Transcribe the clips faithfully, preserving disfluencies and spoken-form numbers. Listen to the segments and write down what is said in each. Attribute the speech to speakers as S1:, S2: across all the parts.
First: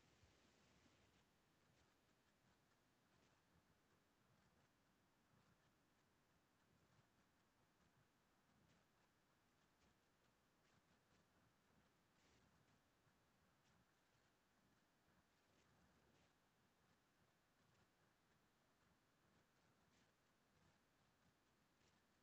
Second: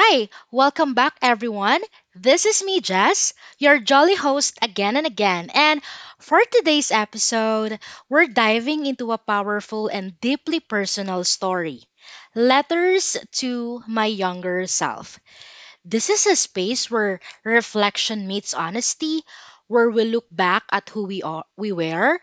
S1: Hi, welcome back everyone. This is me, Jess, your jolly host again and again. And for today's episode, we're diving into a powerful and deeply personal story: Letters to My Younger Self. This is a space where reflection meets honesty, where we look back at who we are, we were, uh,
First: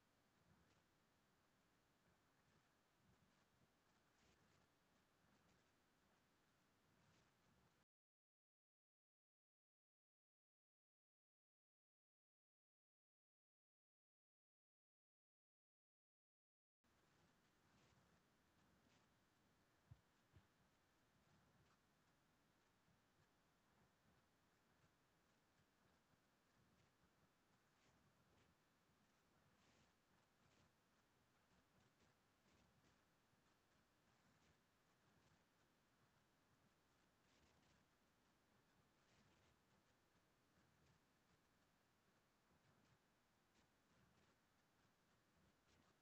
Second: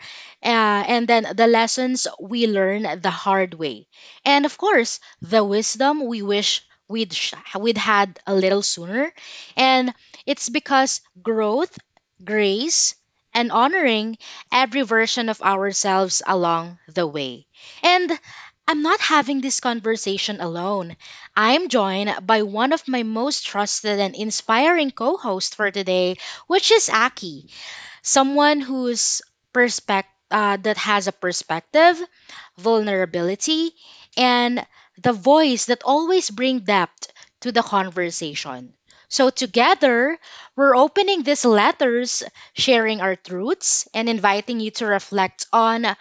S1: and then the lessons we learn the hard way, and of course the wisdom we wish we'd sh- we'd had a little sooner. And it's because growth, grace, and honoring every version of ourselves along the way. And I'm not having this conversation alone. I'm joined by one of my most trusted and inspiring co hosts for today, which is Aki, someone whose perspect uh, that has a perspective, vulnerability, and the voice that always bring depth to the conversation. So together, we're opening these letters, sharing our truths, and inviting you to reflect on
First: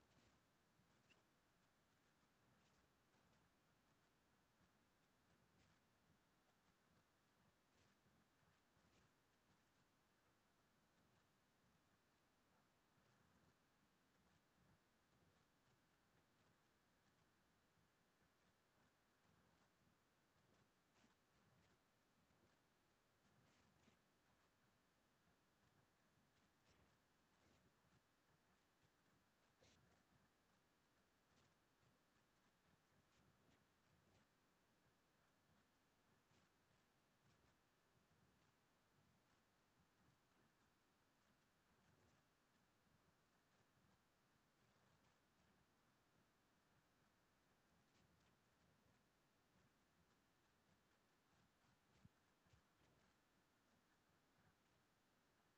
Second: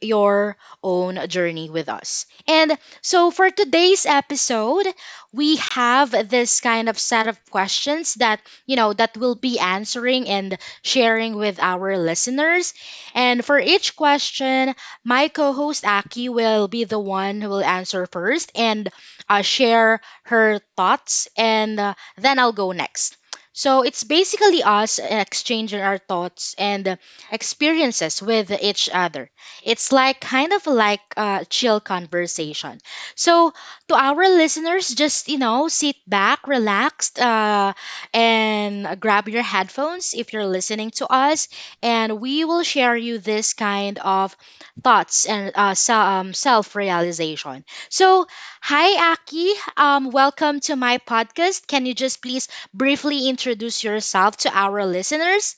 S1: your own journey with us. And so for today's episode, we have this kind of set of questions that, you know, that we'll be answering and sharing with our listeners. And for each question, my co-host Aki will be the one who will answer first and uh, share her thoughts and uh, then I'll go next. So it's basically us exchanging our thoughts and experiences with each other. It's like kind of like a chill conversation. So to our listeners, just you know, sit back, relaxed, uh, and grab your headphones if you're listening to us, and we will share you this kind of thoughts and uh, so, um, self-realization. So, hi Aki, um, welcome to my podcast. Can you just please briefly introduce yourself to our listeners?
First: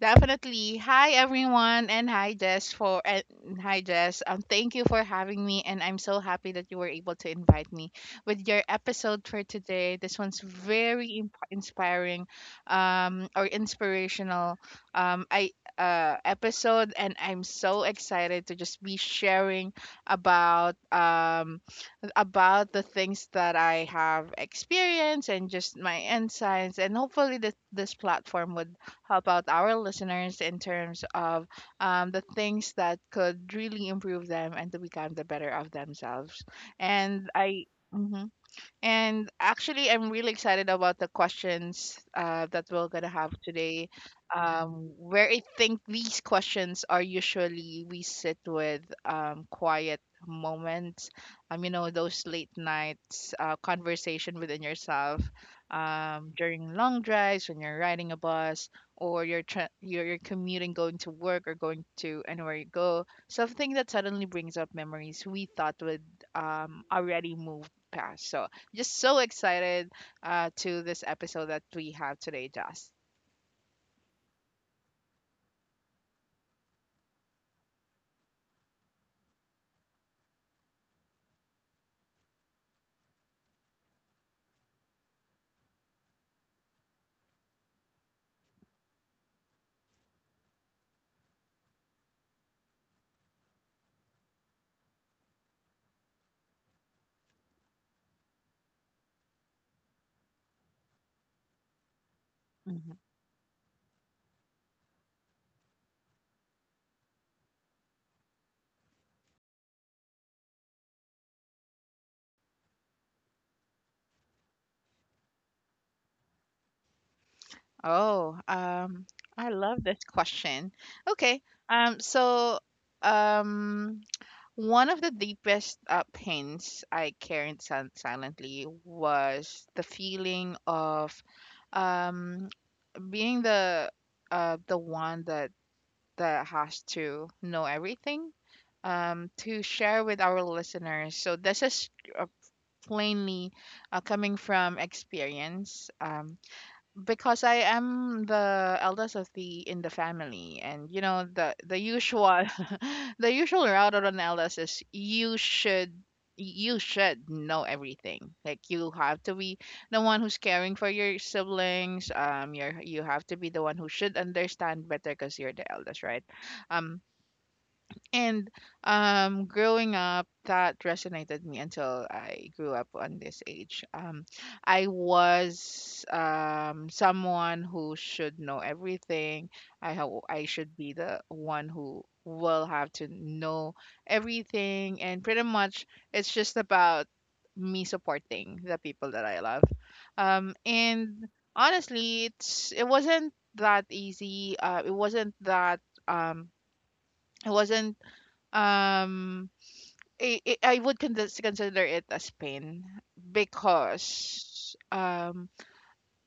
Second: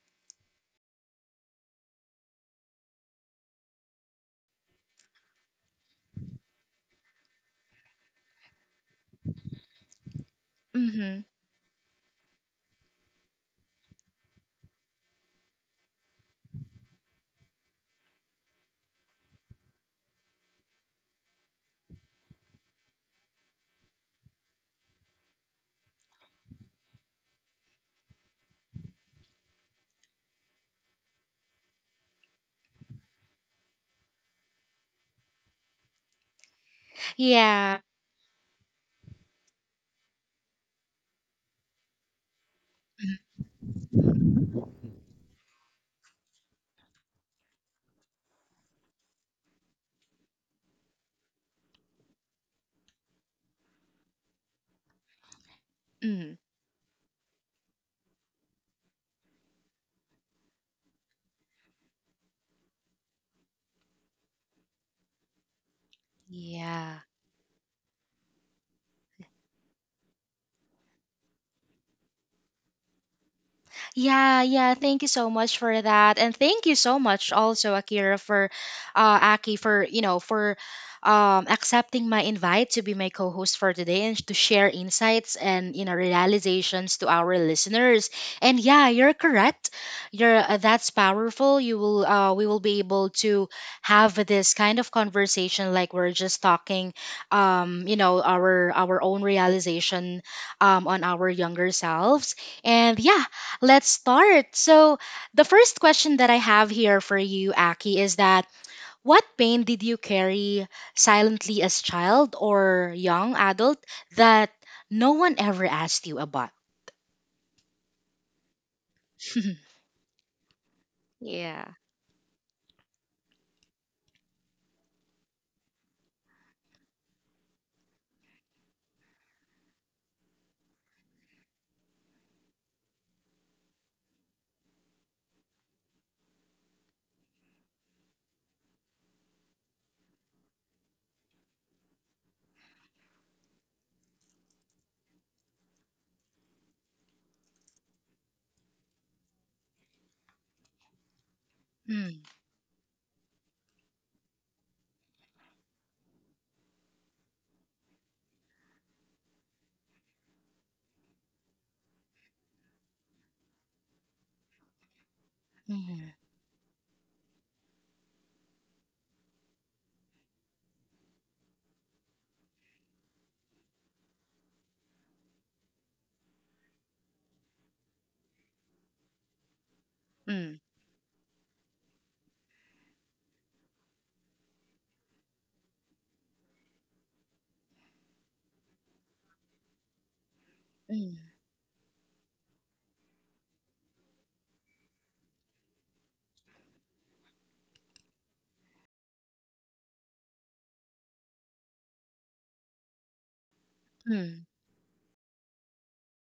S2: Definitely. Hi everyone and hi Jess for and hi Jess. Um thank you for having me and I'm so happy that you were able to invite me with your episode for today. This one's very
S1: Mm-hmm.
S2: imp- inspiring um or inspirational um I uh episode and I'm so excited to just be sharing about um about the things that I have experienced and just my insights and hopefully that this platform would about our listeners in terms of um, the things that could really improve them and to become the better of themselves. And I.
S1: Yeah.
S2: mm-hmm. And actually, I'm really excited about the questions uh, that we're gonna have today. Um, where I think these questions are usually we sit with um, quiet moments. Um, you know those late nights uh, conversation within yourself um,
S1: Mm.
S2: during long drives when you're riding a bus or you're, tra- you're you're commuting going to work or going to anywhere you go. Something that suddenly brings up memories we thought would um,
S1: Yeah.
S2: already moved past. So just so excited uh, to this episode that we have today, Joss.
S1: Yeah, yeah. Thank you so much for that, and thank you so much also, Akira, for uh, Aki, for you know, for um, accepting my invite to be my co-host for today and to share insights and you know realizations to our listeners. And yeah, you're correct. You're uh, that's powerful. You will, uh, we will be able to have this kind of conversation, like we're just talking, um, you know, our our own realization, um, on our younger selves.
S2: Mhm.
S1: And yeah, let's start. So, the first question that I have here for you, Aki, is that what pain did you carry silently as child or young adult that no one ever asked you about?
S2: Oh, um, I love this question. Okay,
S1: Yeah.
S2: um, so um, one of the deepest uh, pains I carried sil- silently was the feeling of um, being the uh, the one that that has to know everything um, to share with our listeners. So this is uh, plainly uh, coming from experience um, because I am the eldest of the in the family and you know the the
S1: Mm,
S2: usual the usual route of an eldest is you should you should know everything, like you have to be the one who's caring for your siblings. Um you're you have to be the one who should understand better because you're the eldest,
S1: mm,
S2: right? um and um, growing up, that resonated me until I grew up on this age. Um, I was um, someone who should know everything. I ho- I
S1: mm,
S2: should be the one who will have to know everything, and pretty much it's just about me supporting the people that I love. Um, and
S1: mm,
S2: honestly, it's it wasn't that easy. Uh, it wasn't that um, it wasn't um, I I I would condes- consider it as pain
S1: mm,
S2: because um,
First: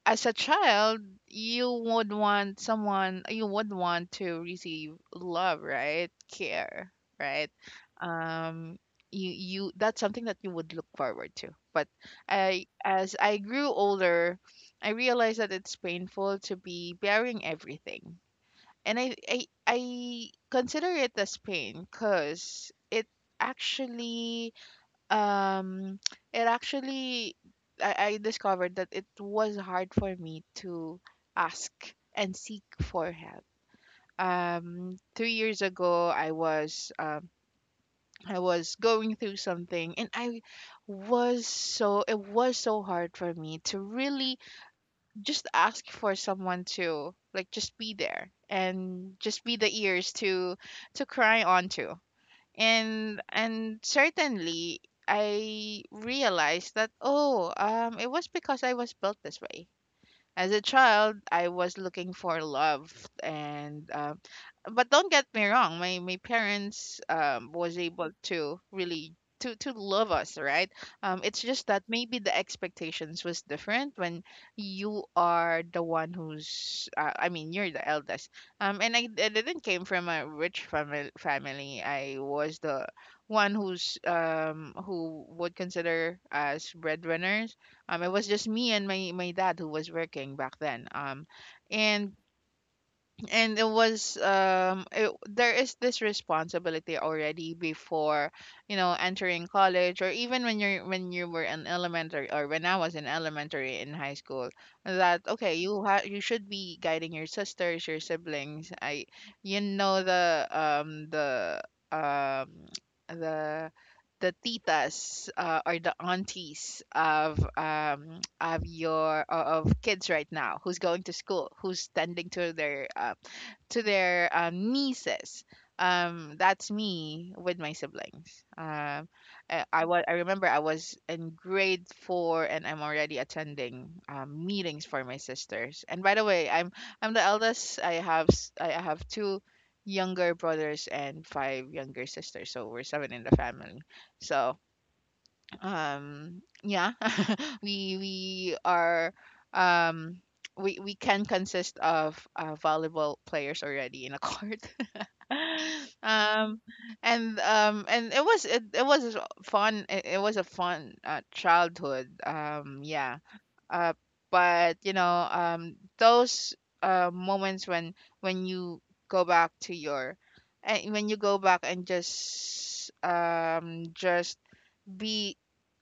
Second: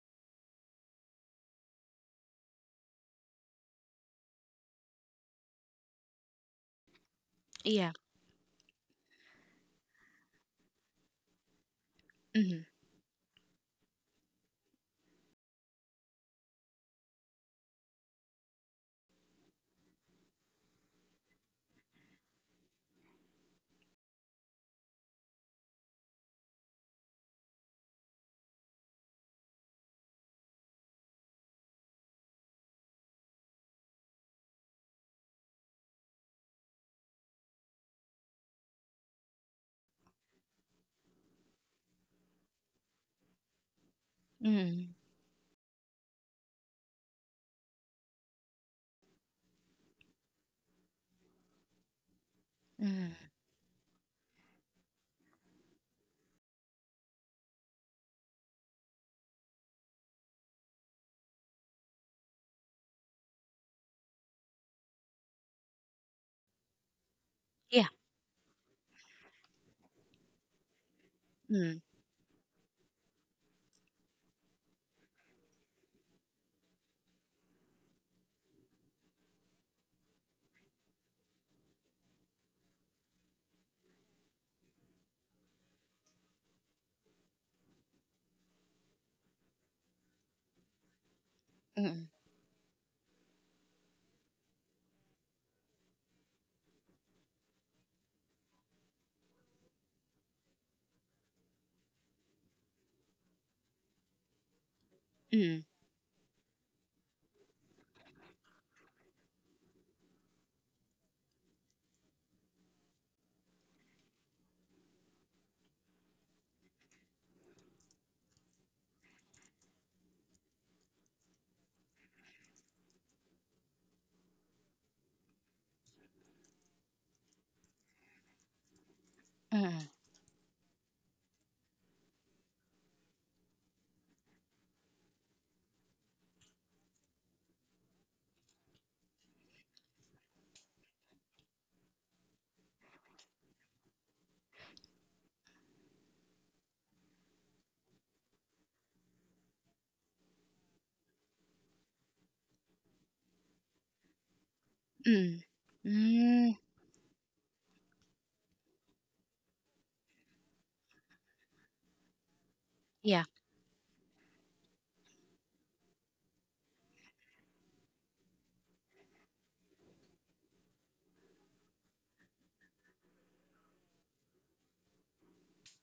S2: as a child, you would want someone, you would want to receive love, right? Care, right?
S1: yeah,
S2: Um, you you that's something that you would look forward to. But
S1: mm,
S2: I, as I grew older, I realized that it's painful to be bearing everything. And I I I consider it as pain because it actually um it actually I, I discovered that it was hard for me to ask and seek for help. Um, three years ago, I was um, I was going through something, and I was so it was so hard for me to really
S1: mm,
S2: just ask for someone to like just be there and just be the ears to to cry onto. and
S1: mm,
S2: and certainly I realized that, oh, um it was because I was built this way. As a child, I was looking for love, and uh, but don't get me wrong, my my parents um, was
S1: yeah,
S2: able to really to to love us, right? Um, it's just that
S1: mm,
S2: maybe the expectations was different when you are the one who's, uh, I mean, you're the eldest. Um, and I, I didn't came from a rich family. Family, I was the one who's um who would consider as breadwinners. Um, it was just me and my my dad who was working back then. Um,
S1: mm,
S2: and and it was um it, there is this responsibility already before you know entering college or even when you're when you were in elementary, or when I was in elementary in high school, that okay
S1: mm,
S2: you ha- you should be guiding your sisters, your siblings. I You know the um the um the the titas, uh, or the aunties of um of your o- of kids right now who's going to school, who's tending to their uh, to their um, nieces. Um, that's me with my siblings. Um, I, I
S1: mm,
S2: was I remember I was in grade four and I'm already attending um, meetings for my sisters. And by the way, I'm I'm the eldest. I have s- I I have two younger brothers and five younger sisters, so we're seven in the family. So um yeah, we we are um we we can consist of uh, volleyball players already in a court.
S1: mm, mm,
S2: um and um and it was it, it was fun. It, it was a fun uh, childhood. Um yeah,
S1: yeah,
S2: uh, but you know, um, those uh, moments when when you go back to your, and when you go back and just um just be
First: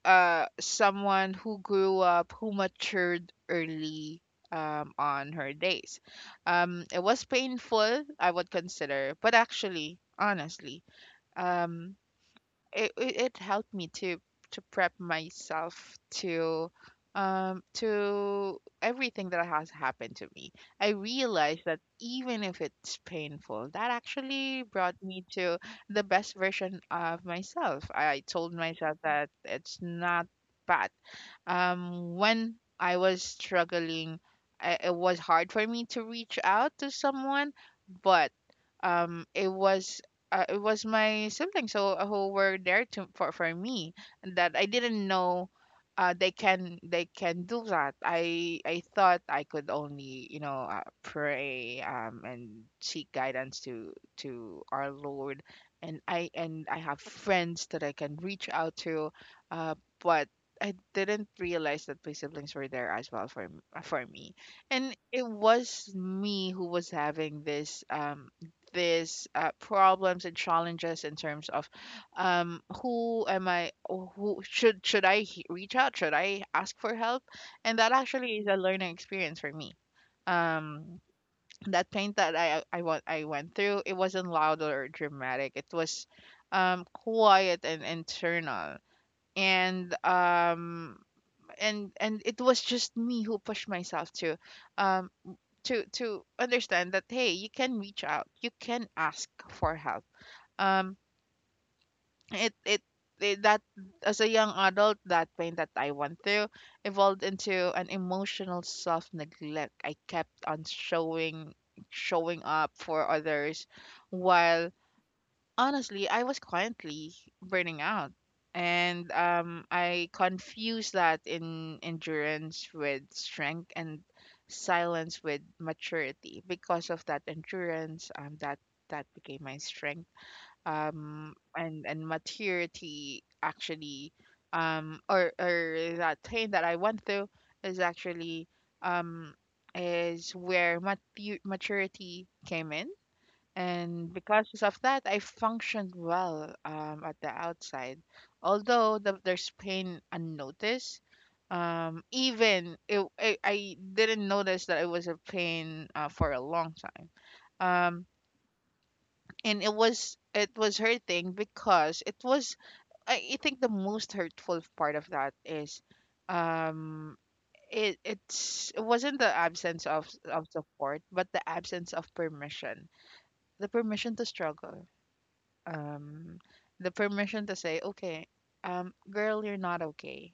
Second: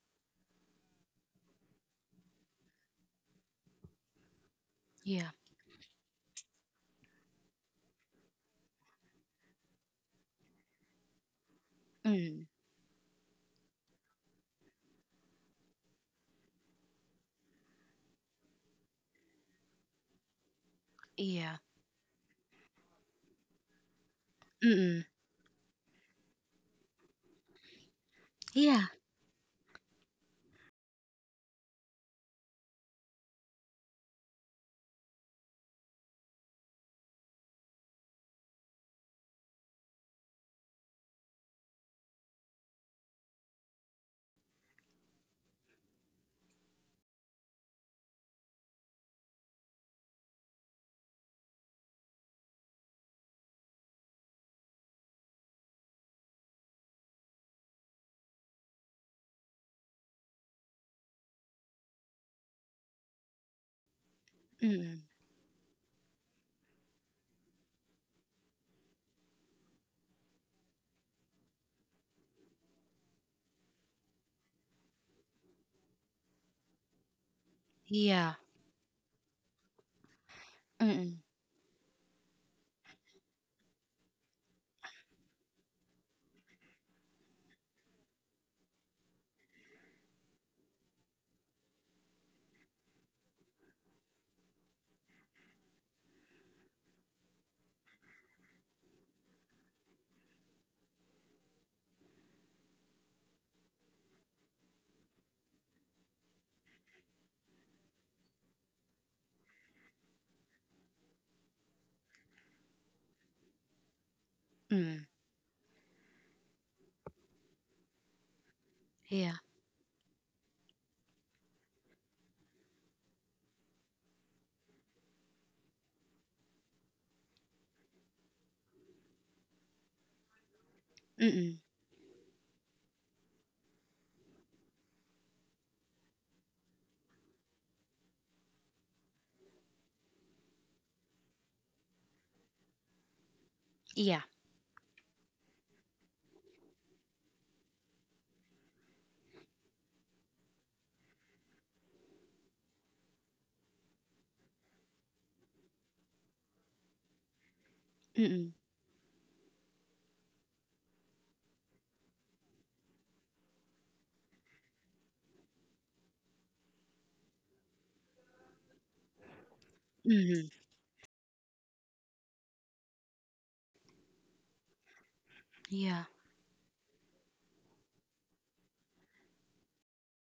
S2: uh someone who grew up, who matured early um on
S1: yeah,
S2: her days. Um it was painful, I would consider, but actually honestly um
S1: mm,
S2: it, it it helped me to to prep myself to um to everything that has happened to me. I
S1: yeah,
S2: realized that even if it's painful, that actually brought
S1: mm,
S2: me to the best version of myself. I told
S1: yeah,
S2: myself that it's not bad. Um, when I was struggling, I, it was hard for me to reach out to someone, but um, it was uh, it was my siblings who, who were there to for for me, and that I didn't know. Uh, they can they can do that. I I thought I could only, you know, uh, pray um and seek guidance to to our Lord, and I and I have friends that I can reach out to, uh, but I didn't realize that my siblings were there as well for m- uh, for me, and
S1: mm,
S2: it was me who was having this um this uh, problems and challenges in terms of um who am I or who should should I he- reach out, should I ask for help, and that
S1: yeah,
S2: actually is a learning experience for me. Um,
S1: mm,
S2: that pain that I I went I went through, it wasn't loud or dramatic. It was um quiet and internal, and um and and it was just me who pushed myself to um to to understand that, hey, you can reach out, you can ask for help. Um it it, it that As a young adult, that pain that I went through evolved into an emotional self neglect. I kept on showing showing up for others while
S1: mm,
S2: honestly, I was quietly burning out. And
S1: yeah,
S2: um, I confused that in endurance with strength and silence with maturity. Because of that endurance, um, that that became my strength. Um,
S1: mm,
S2: and and maturity actually, um, or or that pain that I went through is actually um is where mat- maturity came in, and
S1: yeah,
S2: because of that, I functioned well um, at the outside. Although the, there's pain unnoticed, um, even it, I, I didn't notice that it was a pain uh, for a long time. Um,
S1: mm,
S2: and it was it was hurting because it was I, I think the most hurtful part of that is um it it's it wasn't the absence of
S1: mhm,
S2: of support but the absence of permission, the permission to struggle,
S1: yeah.
S2: um the permission to say, okay, um girl, you're not okay,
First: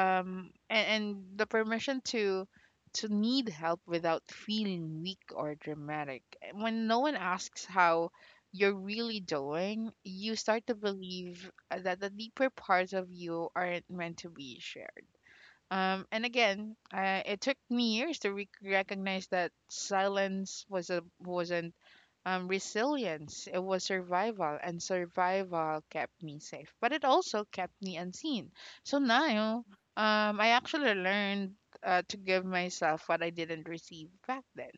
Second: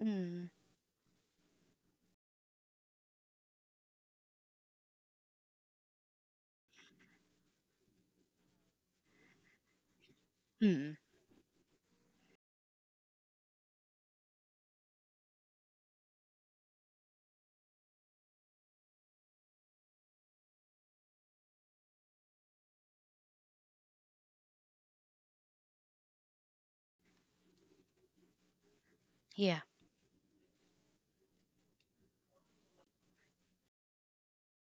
S1: Mm.
S2: and, and the permission to to need help without feeling weak or dramatic. And when no one asks how you're really doing, you start to
S1: Mm,
S2: believe uh, that the deeper parts of you aren't meant to be shared. Um, and again, uh, it took me years to re- recognize that silence was a, wasn't um, resilience, it was survival, and survival kept me safe, but it also kept me unseen. So
S1: yeah.
S2: now, um, I actually learned uh, to give myself what I didn't receive back then,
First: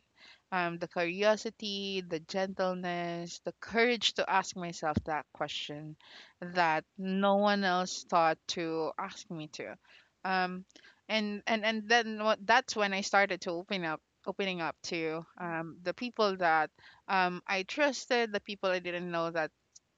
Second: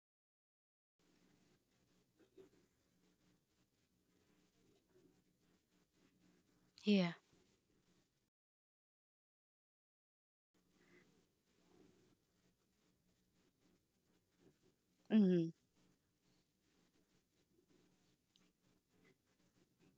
S2: um, the curiosity, the gentleness, the courage to ask myself that question that
S1: Yeah.
S2: no one else thought to ask me to. Um, and and and then what, that's when I started to open up opening up to
S1: Mhm,
S2: um, the people that um, I trusted, the people I didn't know that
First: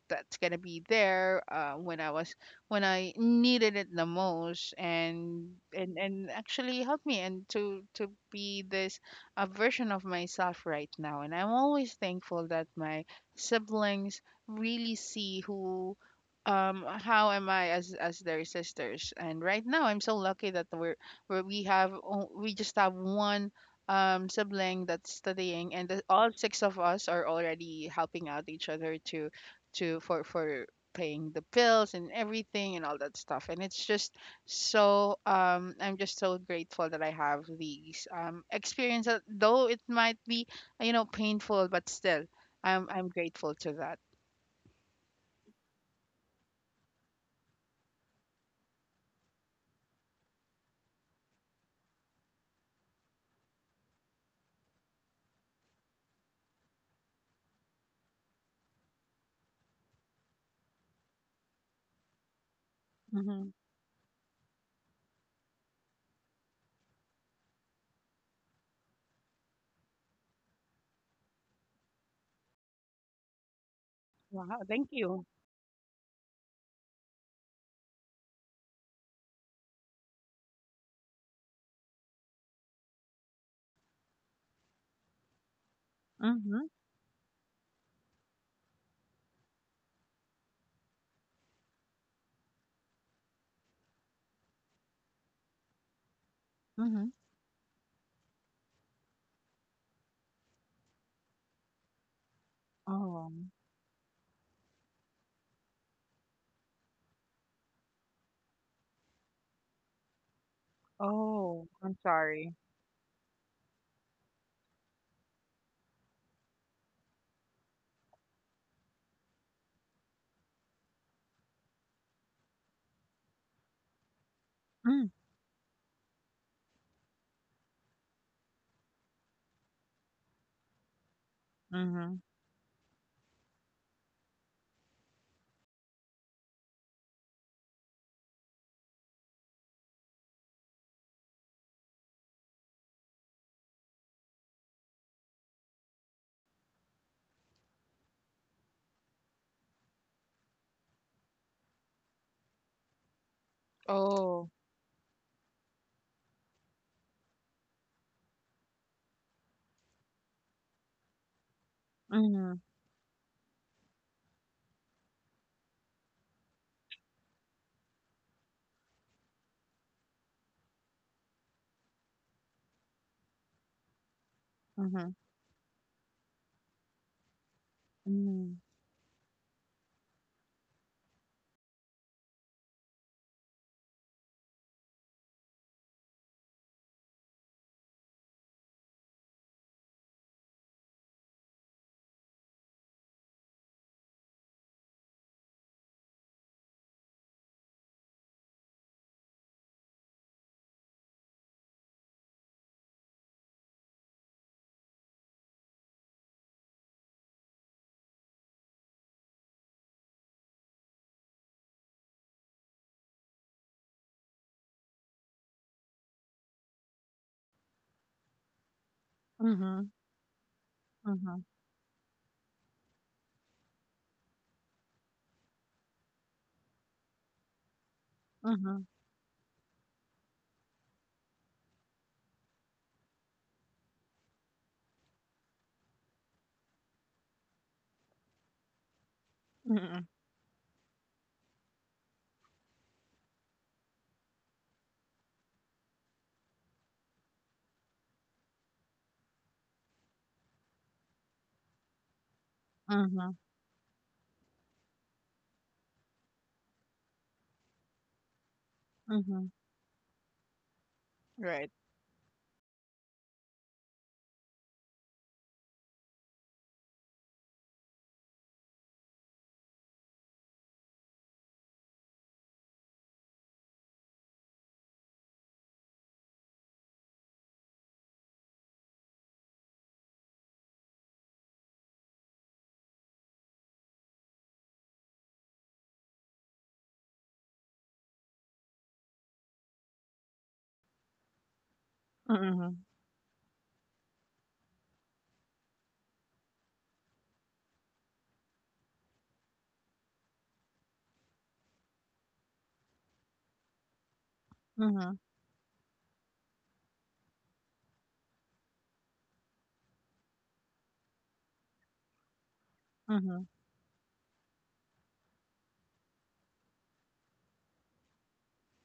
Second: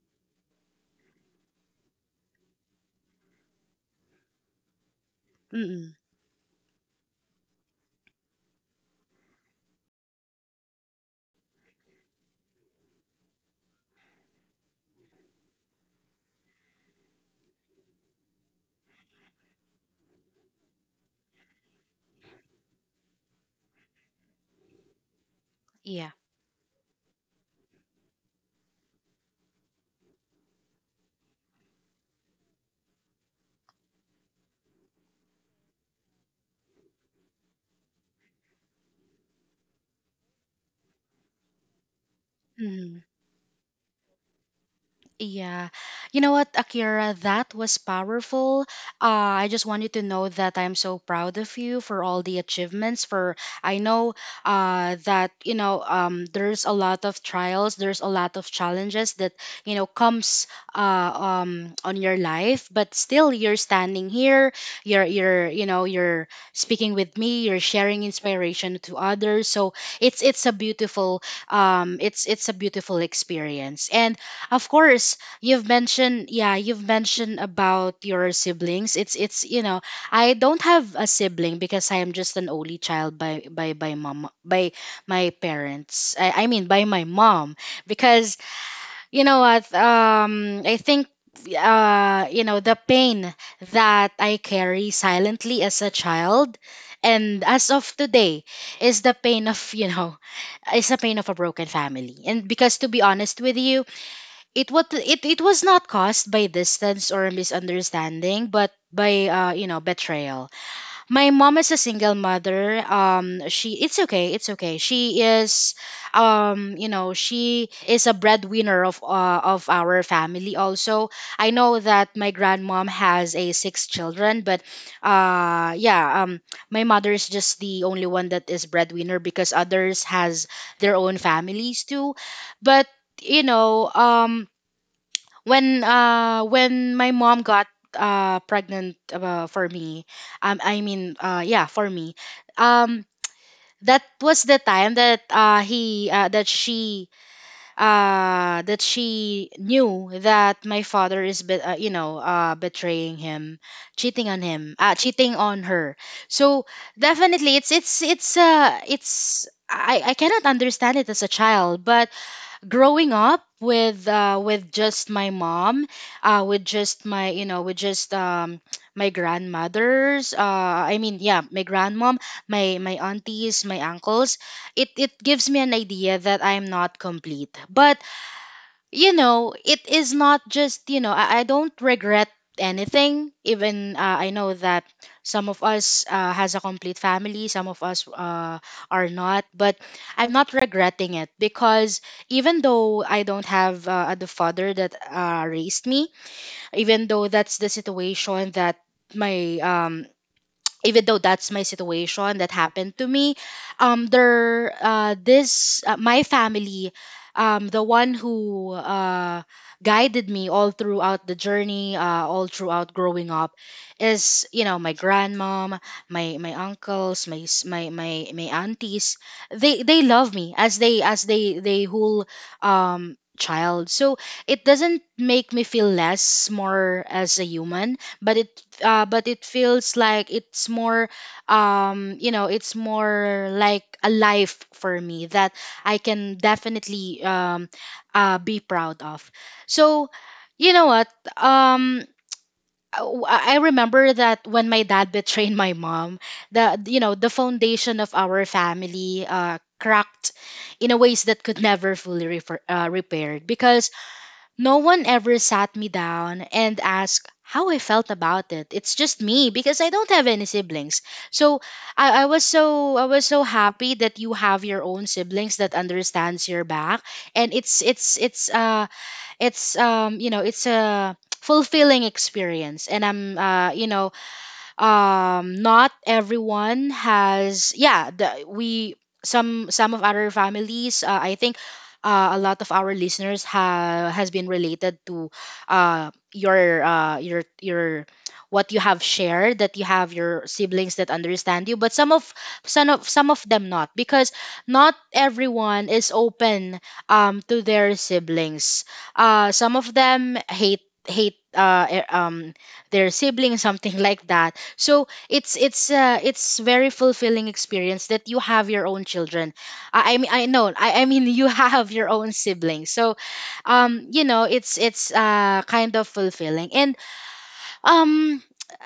S2: that's gonna be there uh, when I was when I needed it the most, and
S1: mm,
S2: and and actually helped me and to to be this a version of myself right now. And I'm always thankful that my siblings really see who um how am I as as their sisters, and right now I'm so lucky that we're where we have o- we just have one um sibling that's studying, and the,
S1: yeah.
S2: all six of us are already helping out each other to to for for paying the bills and everything and all that stuff. And it's just so um I'm just so grateful that I have these um experience that though it might be uh, you know, painful, but still i'm
S1: Mhm.
S2: i'm grateful to that.
S1: Yeah. You know what, Akira, that was powerful. Uh, I just want you to know that I'm so proud of you for all the achievements, for I know uh that you know um there's a lot of trials, there's a lot of challenges that you know comes uh um on your life, but still
S2: Mm-hmm.
S1: you're standing here, you're you're you know you're speaking with me, you're sharing inspiration to others. So it's it's a beautiful, um it's it's a beautiful experience. And
S2: Wow,
S1: of
S2: thank
S1: course,
S2: you.
S1: you've mentioned yeah, you've mentioned about your siblings. It's it's you know, I don't have a sibling because I am just an only child by by by mom by my parents. I, I mean
S2: Mm-hmm.
S1: by my mom, because you know what, um I think uh you know the pain that I carry silently as a child
S2: Mm-hmm.
S1: and as of today is the pain of you know is the pain of a broken family. And because to be
S2: Oh,
S1: honest with you, it what it it was not caused by distance or misunderstanding but by uh you know betrayal. My mom
S2: oh,
S1: is a
S2: I'm
S1: single
S2: sorry.
S1: mother. Um she It's okay, it's okay. She is um you know she is a breadwinner of uh, of our family also. I know that my grandmom has a six children, but
S2: Mm.
S1: uh yeah, um my mother is just the only one that is breadwinner because others has their own families too.
S2: Mm-hmm.
S1: But you know um when uh when my mom got uh pregnant, uh, for me, um I mean, uh yeah, for me, um that was the time that uh he uh, that she uh that she knew that my father is be- uh, you know uh betraying him, cheating on
S2: Oh.
S1: him, uh cheating on her. So definitely, it's it's it's uh it's I, I cannot understand it as a child. But
S2: Mhm,
S1: growing up with uh, with just my mom, uh, with just my you know with just um, my grandmothers. Uh, I mean, yeah, my grandmom, my my aunties, my uncles, It
S2: mhm,
S1: it gives me an idea that I'm not complete. But
S2: mhm,
S1: you know, it is not just, you know, I, I don't regret anything. Even uh, I know that some of us uh, has a complete family, some of us uh, are not. But I'm not regretting it, because even though I don't have uh, the father that uh, raised me, even though that's the situation that my um even though that's my situation that happened to me, um there uh this uh, my family, um the one who uh guided me all throughout the journey, uh all throughout growing up, is you know my grandmom, my my uncles, my s- my my, my aunties. they
S2: mhm,
S1: they love me as they as
S2: mhm,
S1: they they whole um child, so it doesn't make me feel less more as a human. But it
S2: mhm,
S1: uh, but it feels like it's more, um you know it's more like a life for me that I can definitely um uh be proud of.
S2: mhm,
S1: So you know what, um I I remember that when my dad betrayed my mom, the you know the foundation of our family uh, cracked in a ways that could never fully refer, uh,
S2: mhm,
S1: repaired, because no one ever sat me down and asked how I felt about it. It's just me
S2: mhm.
S1: because I don't have any siblings. So
S2: Right.
S1: I, I was so I was so happy that you have your own siblings that understands your back. And it's it's it's uh it's um you know it's a fulfilling experience. And I'm uh you know um not everyone has, yeah, the, we, some some of our families, uh, I think, uh, a lot of our listeners ha- has been related to, uh, your, uh, your your what you have shared, that you have your siblings that understand you. But some of
S2: Mm-hmm.
S1: some of some of them not, because not everyone is open um, to their siblings. Uh, some of them hate hate uh, e- um, their siblings, something like that. So it's it's uh, it's very fulfilling experience that you have your own children. I, I mean, I know, I, I mean, you have your own siblings. So
S2: Mhm,
S1: um you know it's it's uh kind of fulfilling. And um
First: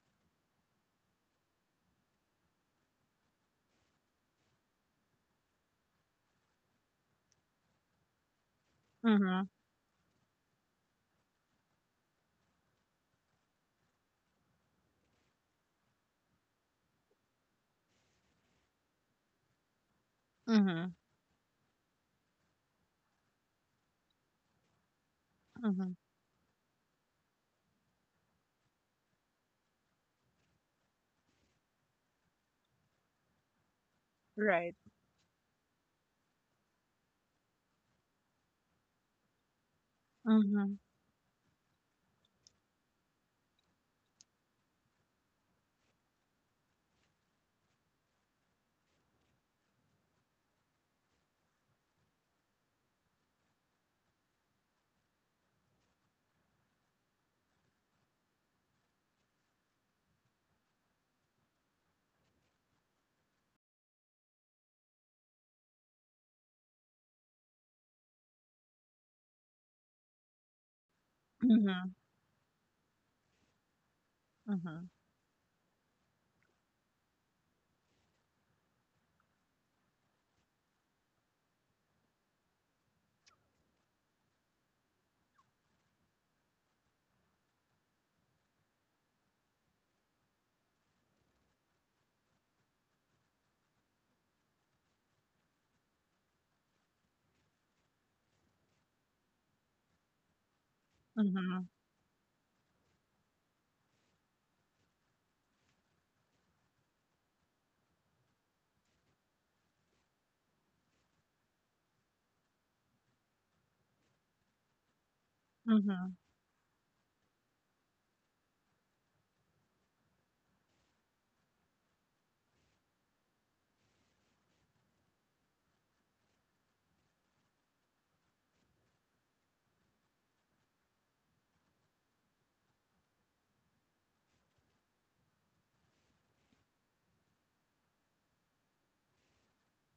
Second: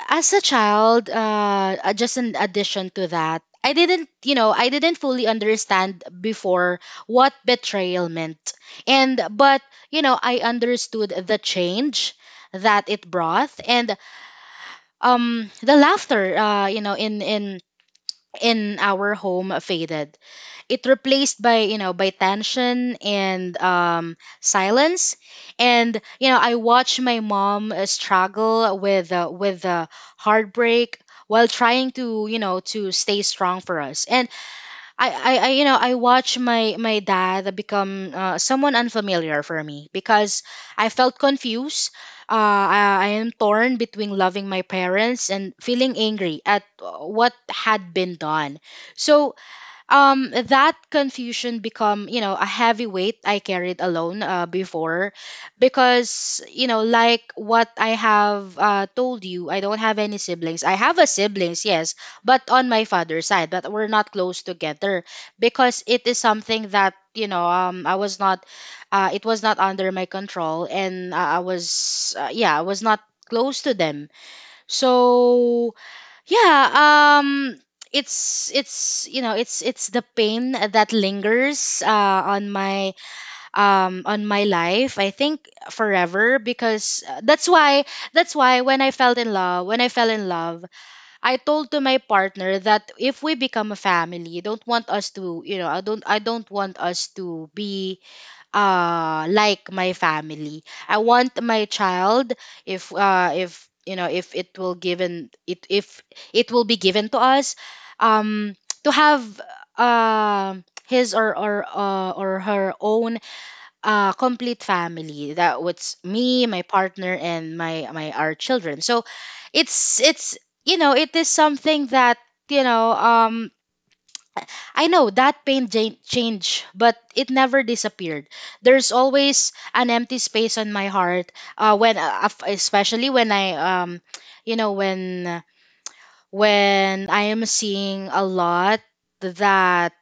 S1: as a child, uh uh, just an addition to that, I didn't you know I didn't fully understand before what betrayal meant. And
S2: mhm,
S1: but you know I understood the change that it brought. And um the laughter uh you know in in in our home faded, it
S2: mhm,
S1: replaced by you know by tension and um silence.
S2: mhm.
S1: And you know I watched my mom uh, struggle with uh, with uh, heartbreak while trying to you know to stay strong for us.
S2: Right.
S1: I, I, I you know I watch my my dad become uh, someone unfamiliar for me, because
S2: Mhm,
S1: I felt confused. Uh, I, I am torn between loving my parents and feeling angry at uh, what had been done. So um that confusion become you know a heavy weight I carried alone, uh, before. Because you know like what I have uh, told you, I don't have any siblings. I have a siblings, yes, but on my father's side, but we're not close together, because it is something that you know um I was not uh, it was not under my control. And uh, I
S2: mhm,
S1: was, uh, yeah, I was not close to them.
S2: mhm,
S1: So yeah, um it's it's you know it's it's the pain that lingers, uh, on my um on my life, I think forever. Because uh, that's why, that's why, when I fell in love when I fell in love I told to my partner that if we become a family, don't want us to, you know I don't I don't want us to be uh like my family. I want my
S2: mhm,
S1: child, if uh if you know if it will given it if it will be given to us, um to have uh, his or or uh, or her own uh complete family, that was
S2: mhm,
S1: me, my partner and my my our children. So it's it's you know it is something that you know um I know that pain ja- changed, but it never disappeared. There's always an empty space on my heart uh, when, uh, af- especially when I, um, you know, when when I am seeing a lot that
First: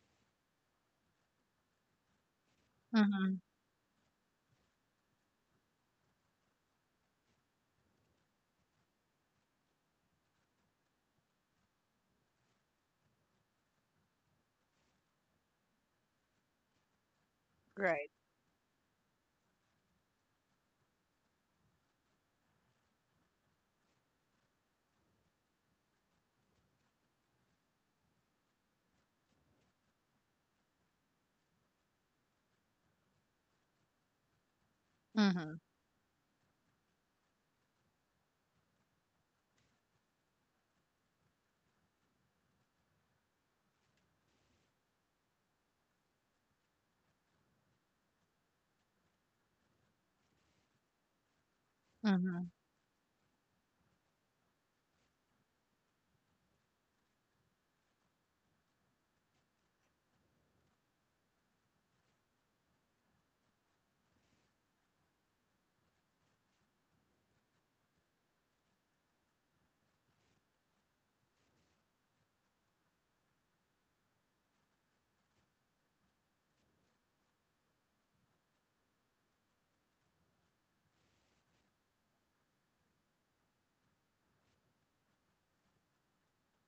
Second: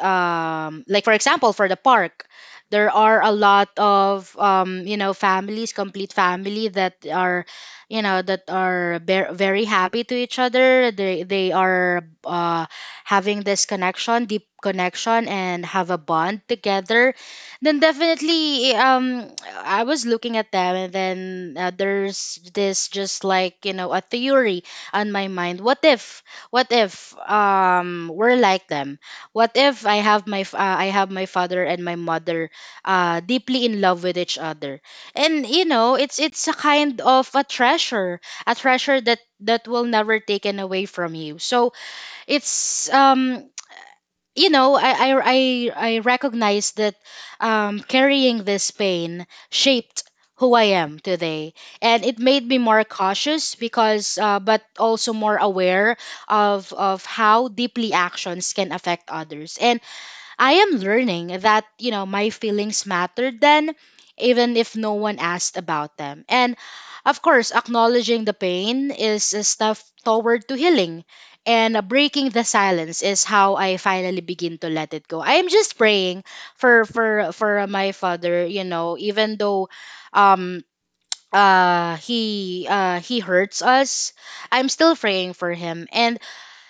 S1: um like for example for the park there are a
S2: mhm.
S1: lot of um you know families complete family that are you know that are ver- very happy to each other, they they are uh having this connection, deep connection, and have a bond together, then
S2: Right.
S1: definitely um I was looking at them. And then uh, there's this just like, you know a theory on my mind. What if, what if um we're like them? What if I have my f- uh, I have my father and my mother uh, deeply in love with each other, and
S2: Mhm,
S1: you know it's it's a kind of a treasure, a treasure that, that will never taken away from you. So it's um you know I I I, I recognize that, um, carrying this pain shaped who I am today, and it made
S2: mhm,
S1: me more cautious, because uh, but also more aware of of how deeply actions can affect others. And I am learning that, you know, my feelings mattered then, even if no one asked about them. And of course, acknowledging the pain is a step toward to healing. And uh, breaking the silence is how I finally begin to let it go. I am just praying for for for my father, you know, even though um uh he uh he hurts us, I'm still praying for him. And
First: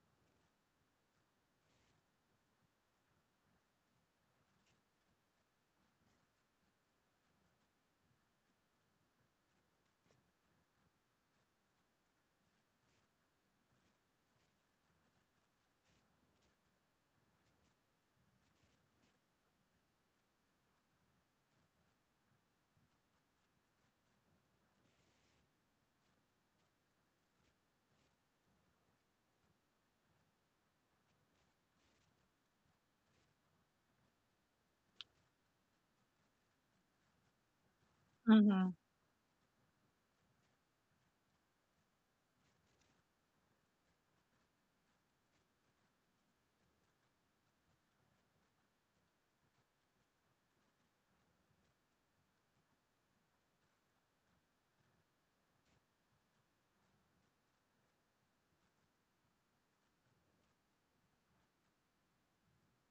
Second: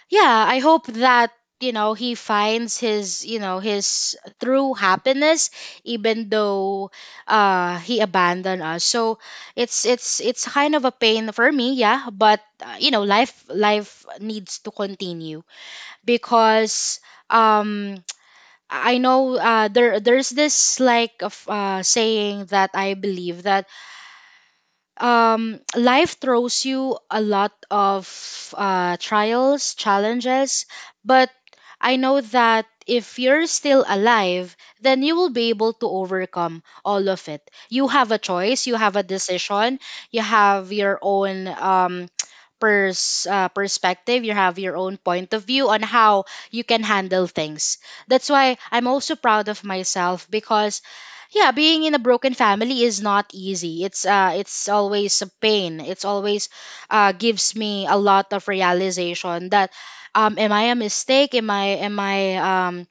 S1: yeah, I hope that, you know, he finds his, you know, his true happiness, even though uh he abandoned us. So it's it's it's kind of a pain for me, yeah, but uh, you know, life life needs to continue because um I know, uh there there's this like of uh saying that I believe that, um, life throws you a lot of uh, trials, challenges, but I know that if you're still alive, then you will be able to overcome all of it. You have a choice,
S2: mhm,
S1: you have a decision, you have your own um, pers- uh, perspective, you have your own point of view on how you can handle things. That's why I'm also proud of myself, because yeah, being in a broken family is not easy. It's uh it's always a pain, it's always uh gives me a lot of realization that um am I a mistake? Am i am i um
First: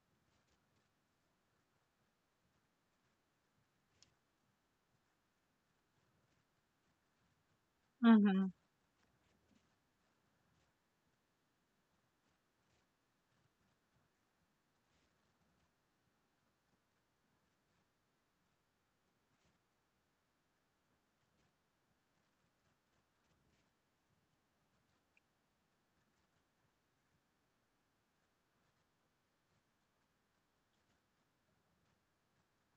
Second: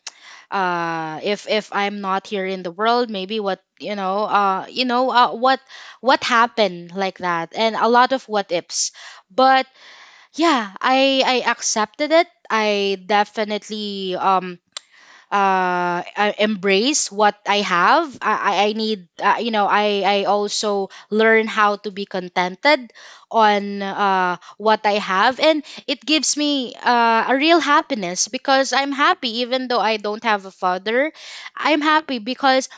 S1: uh if if I'm not here in the world, maybe what, you know uh you know uh, what what happened, like that, and a lot of
S2: mhm,
S1: what ifs. But yeah, i i accepted it. I definitely um uh, uh, embrace what I have. I, I I need, uh, you know, I, I also learn how to be contented on uh, what I have. And it gives me uh, a real happiness, because I'm happy even though I don't have a father. I'm happy because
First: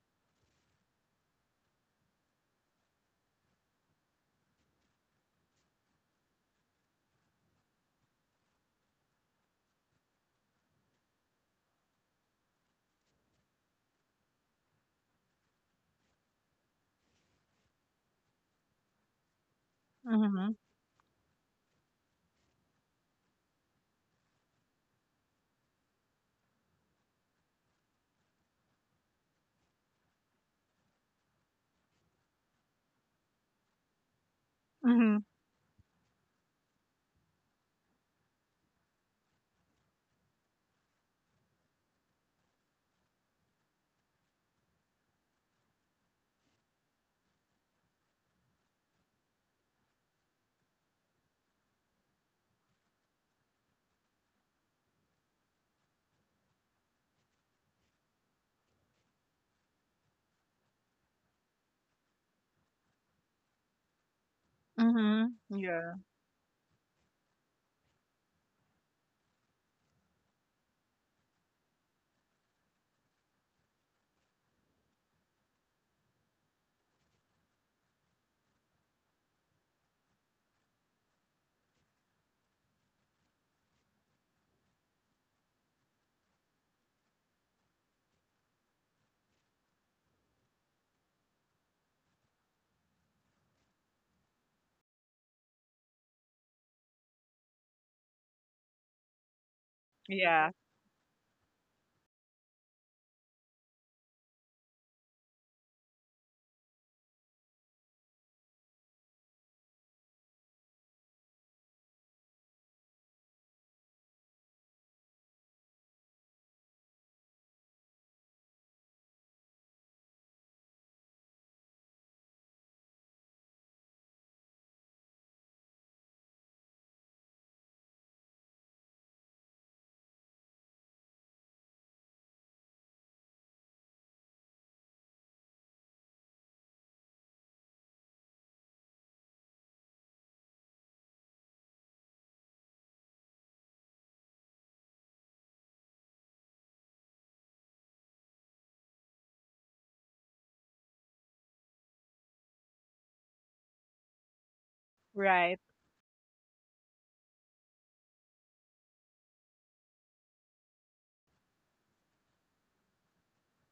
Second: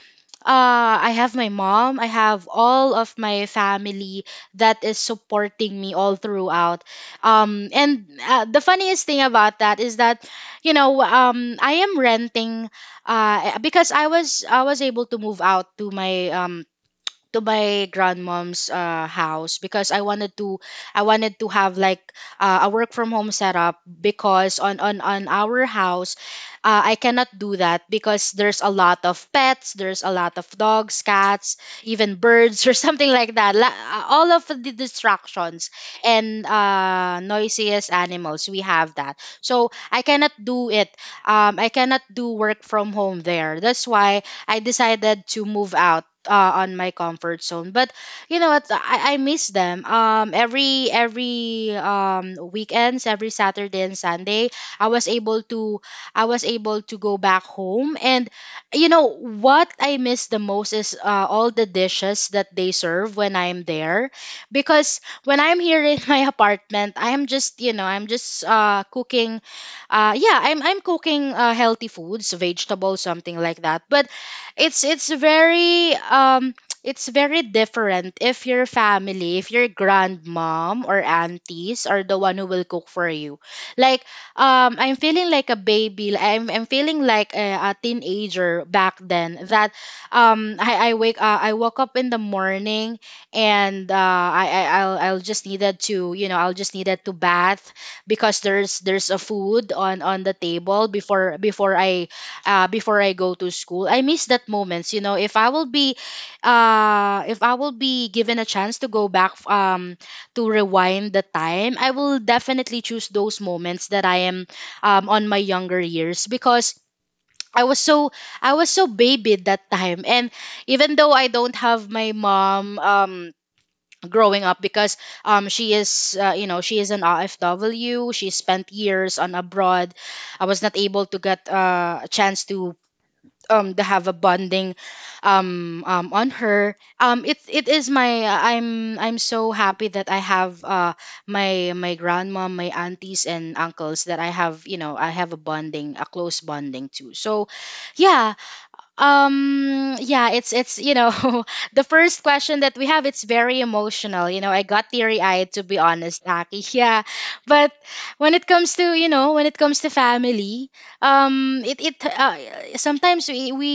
S1: uh, I have my mom, I have all of my family that is supporting me all throughout. Um, and uh, The funniest thing about that is that, you know, um, I am renting, uh, because I was I was able to move out to my um to my grandmom's uh, house because I wanted to,
S2: mhm,
S1: I wanted to have like uh, a work from home setup, because on on on our house uh, I cannot do that, because there's a lot of pets, there's a lot of dogs, cats, even birds or something like that. La- uh, all of the
S2: mhm,
S1: distractions and uh, noisiest animals we have that. So I cannot do it. Um, I cannot do work from home there. That's why I decided to move out uh, on my comfort zone. But you know what, I, I miss them. um every every um weekends, every Saturday and Sunday, i was able to I was able to go back home. And you know what I miss the most is uh, all the dishes that they serve when I'm there. Because
S2: mhm.
S1: when I'm here
S2: Yeah.
S1: in my apartment, I'm just, you know, I'm just uh cooking, uh yeah i'm i'm cooking uh, healthy foods, vegetables, something like that. But it's it's very um it's very different if your family, if your grandmom or aunties are the one who will cook for you. Like, um I'm feeling like a baby, like, i'm, I'm feeling like a, a teenager back then, that um i i wake uh, I woke up in the morning, and uh i, I i'll I'll just needed to, you know, I'll just needed to bath, because there's there's a food on on the
S2: Yeah.
S1: table before, before i uh, before I go to school. I miss that moments. You know, if I will be, uh, if I will be given a chance to go back, um, to rewind the time, I will definitely choose those moments that I am, um, on my younger years because. I was so, I was so babied that time. And even though I don't have my mom um, growing up, because um, she is uh, you know she is an R F W. She spent years on abroad. I was not able to get uh, a chance to um to have a bonding um um on her. Um it it is my, i'm I'm so happy that I have uh my, my grandma, my aunties and uncles, that I have, you know, I have a bonding, a close bonding too. So yeah. Um yeah, it's it's you know, the first question that we have, it's very emotional. You know, I got teary-eyed
S2: Right.
S1: to be honest, Aki. Yeah. But when it comes to, you know, when it comes to family, um it it uh, sometimes we we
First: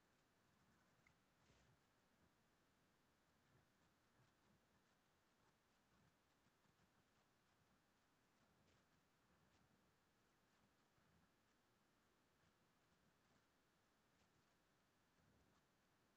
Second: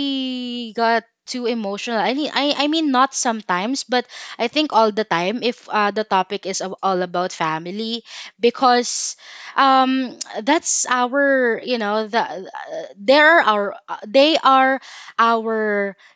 S1: got too emotional. I mean, I I mean not sometimes, but I think all the time, if uh, the topic is ab- all about family. Because um that's our, you know, the uh, there are our uh, they are our,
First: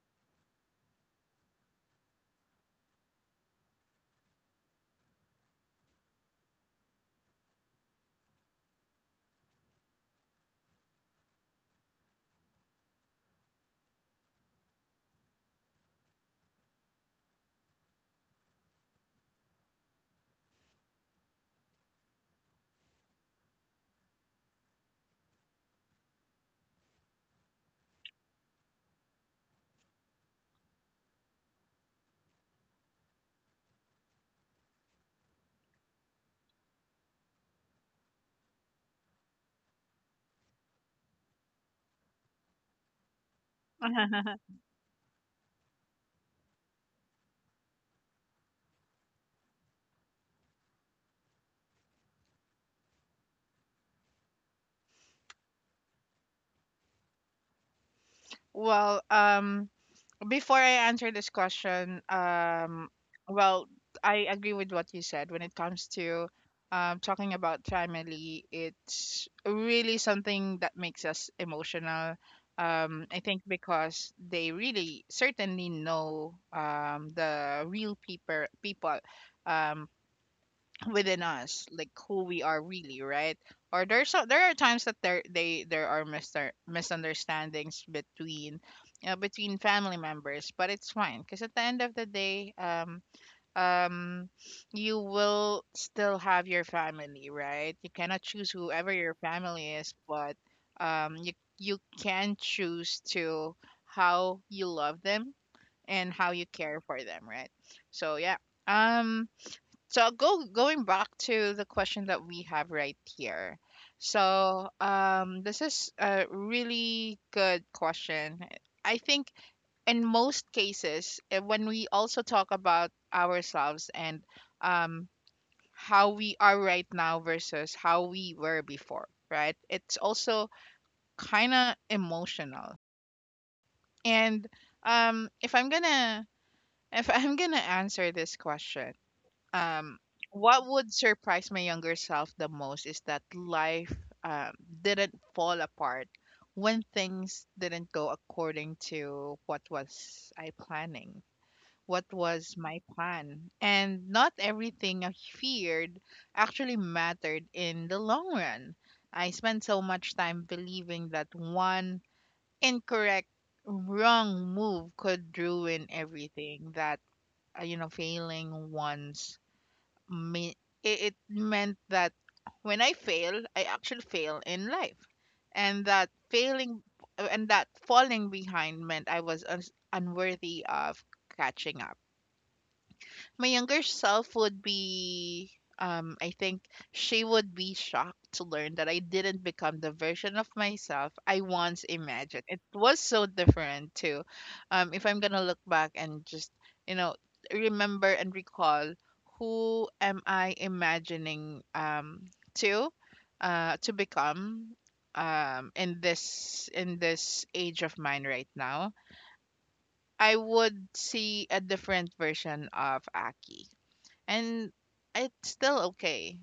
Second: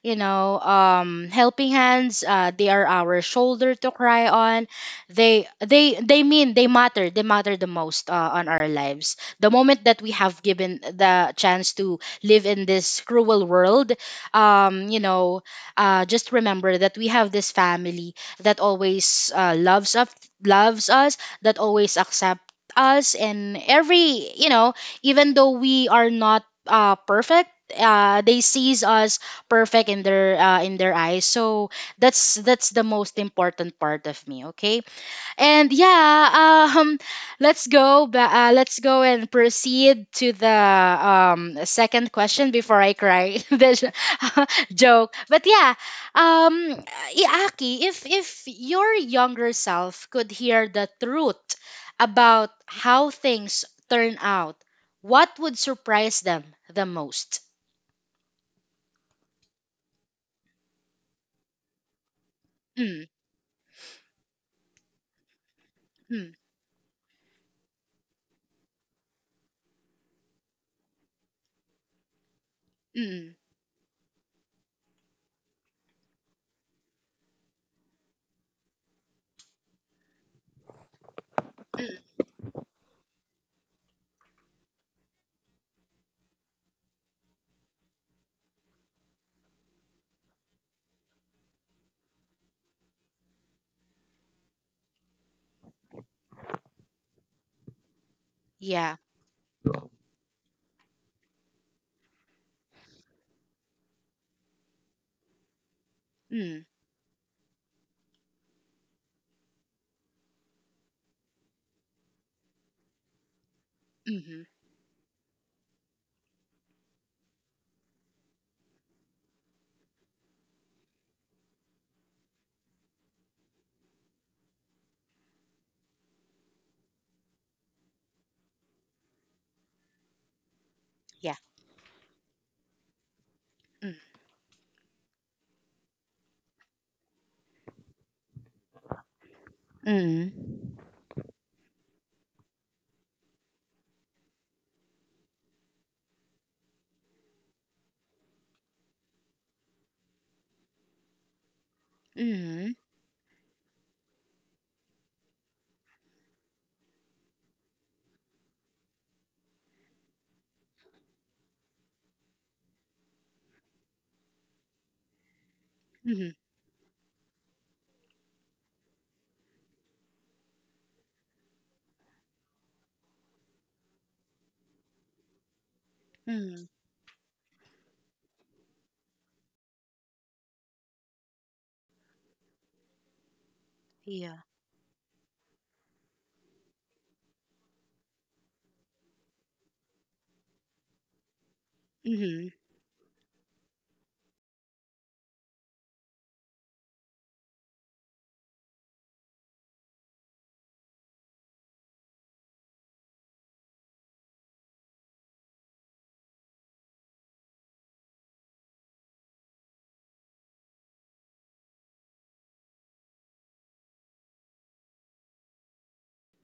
S1: you know, um helping hands. Uh, they are our shoulder to cry on. They they they mean they matter, they matter the most uh, on our lives. The moment that we have given the chance to live in this cruel world, um you know, uh just remember that we have this family that always uh, loves us, loves us, that always accept us. And every, you know, even though we are not uh, perfect, uh they sees us perfect in their uh, in their eyes. So that's that's the most important part of me. Okay, and yeah, um let's go ba- uh, let's go and proceed to the um second question before I cry. That's a joke, but yeah. um i- Aki, if if your younger self could hear the truth about how things turn out, what would surprise them the most?
S2: Well, um, Before I answer this question, um,
S1: Hmm.
S2: well, I agree with what you said when it comes to
S1: Mm,
S2: um, talking about family. It's really something that makes us emotional. Um, I
S1: mm,
S2: think because they really certainly know um, the real people people um, within us, like who we are, really, right? Or there's so there are times that there they there are mister misunderstandings between, you know, between family members, but it's fine because at the end of the day, um um you will still have your family, right? You cannot choose whoever
S1: yeah.
S2: your family is, but um you, you can choose to how you love them and how you
S1: Mm,
S2: care for them, right? So yeah, um so go going back to the question that we have right here.
S1: mhm,
S2: So um, this is a really good question. I think in most cases, eh, when we also talk about ourselves and, um, how we are right now versus how we were before, right? It's also
S1: yeah.
S2: kind of emotional.
S1: Mm,
S2: And um, if I'm gonna if I'm gonna answer this question, um what
S1: mm,
S2: would surprise my younger self the most is that life, um, didn't fall apart when things didn't go according to what was I planning, what was
S1: mhm,
S2: my plan, and not everything I feared actually mattered in the long run. I spent so much time believing that one incorrect wrong move could ruin
S1: mhm,
S2: everything, that uh, you know, failing once, me- i- it meant that when I fail, I actually fail in life, and that
S1: mm,
S2: failing and that falling behind meant I was uns unworthy of catching up. My younger self
S1: yeah.
S2: would be, um I think she would be shocked to learn that I didn't become the version of myself I once imagined.
S1: Mhm,
S2: It was so different too. Um, if I'm going to look back and just, you know, remember and recall who am I imagining um to uh to become um in this in this age of mine right now. I would see a different version of Aki. And it's still okay.